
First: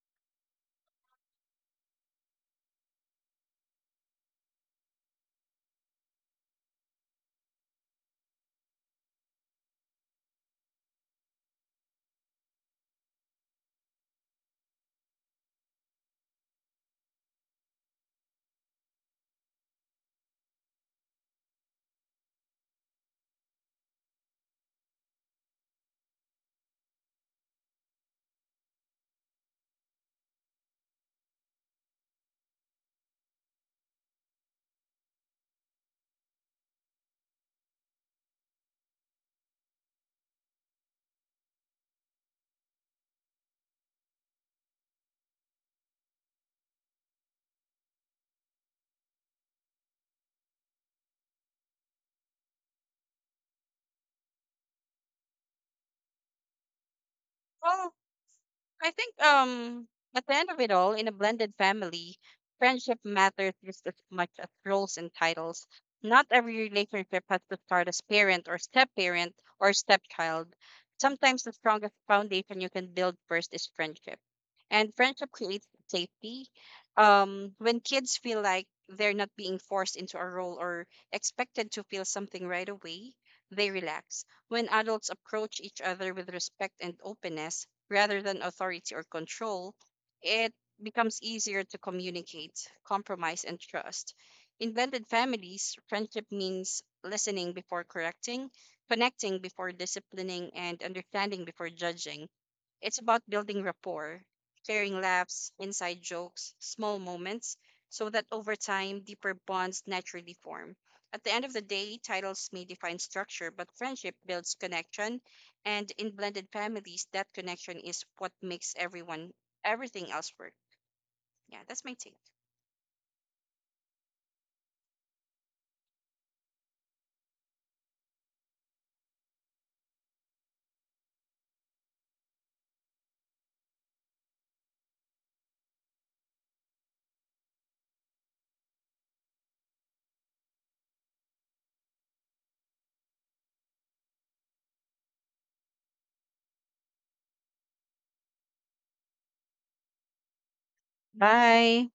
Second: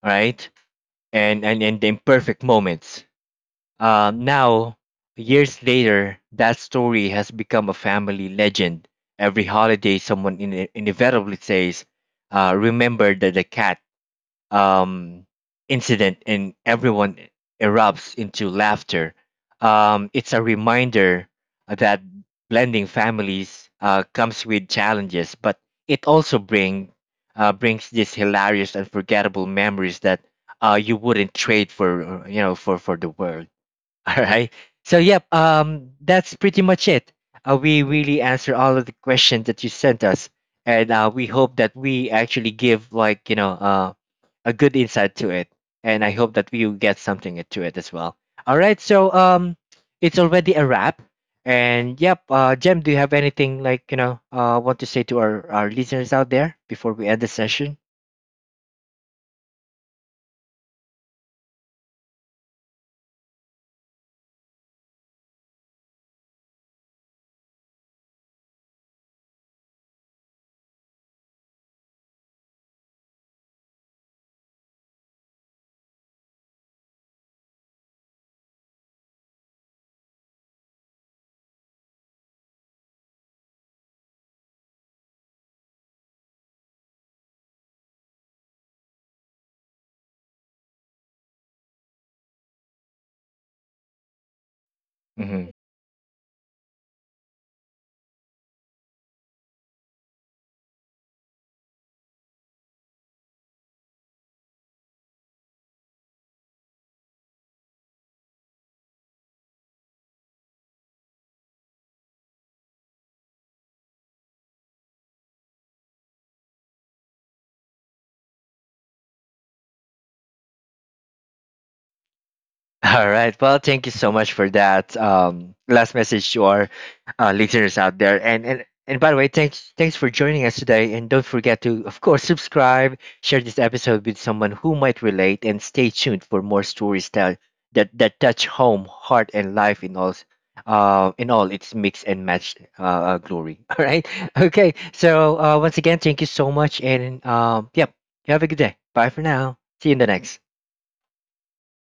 Speaker 1: right, and the imperfect moments. Now, years later, that story has become a family legend. Every holiday, someone inevitably says, "Remember the cat, um, incident," and everyone erupts into laughter. It's a reminder that blending families comes with challenges, but it also brings these hilarious, unforgettable memories that you wouldn't trade for for the world. All right. So yep, that's pretty much it. We really answer all of the questions that you sent us, and we hope that we actually give like a good insight to it, and I hope that you get something to it as well. All right. So it's already a wrap, and yep, Jem, do you have anything like want to say to our listeners out there before we end the session?
Speaker 2: Mhm. I think at the end of it all, in a blended family, friendship matters just as much as roles and titles. Not every relationship has to start as parent or step parent or stepchild. Sometimes the strongest foundation you can build first is friendship. And friendship creates safety. When kids feel like they're not being forced into a role or expected to feel something right away, they relax. When adults approach each other with respect and openness, rather than authority or control, it becomes easier to communicate, compromise, and trust. In blended families, friendship means listening before correcting, connecting before disciplining, and understanding before judging. It's about building rapport, sharing laughs, inside jokes, small moments, so that over time, deeper bonds naturally form. At the end of the day, titles may define structure, but friendship builds connection. And in blended families, that connection is what makes everyone, everything else work. Yeah, that's my take.
Speaker 1: All right. Well, thank you so much for that last message to our listeners out there. And by the way, thanks for joining us today. And don't forget to, of course, subscribe, share this episode with someone who might relate, and stay tuned for more stories that that touch home, heart, and life in all its mix and match glory. All right. Okay, so once again thank you so much, and yep, have a good day. Bye for now. See you in the next.
Speaker 2: Bye.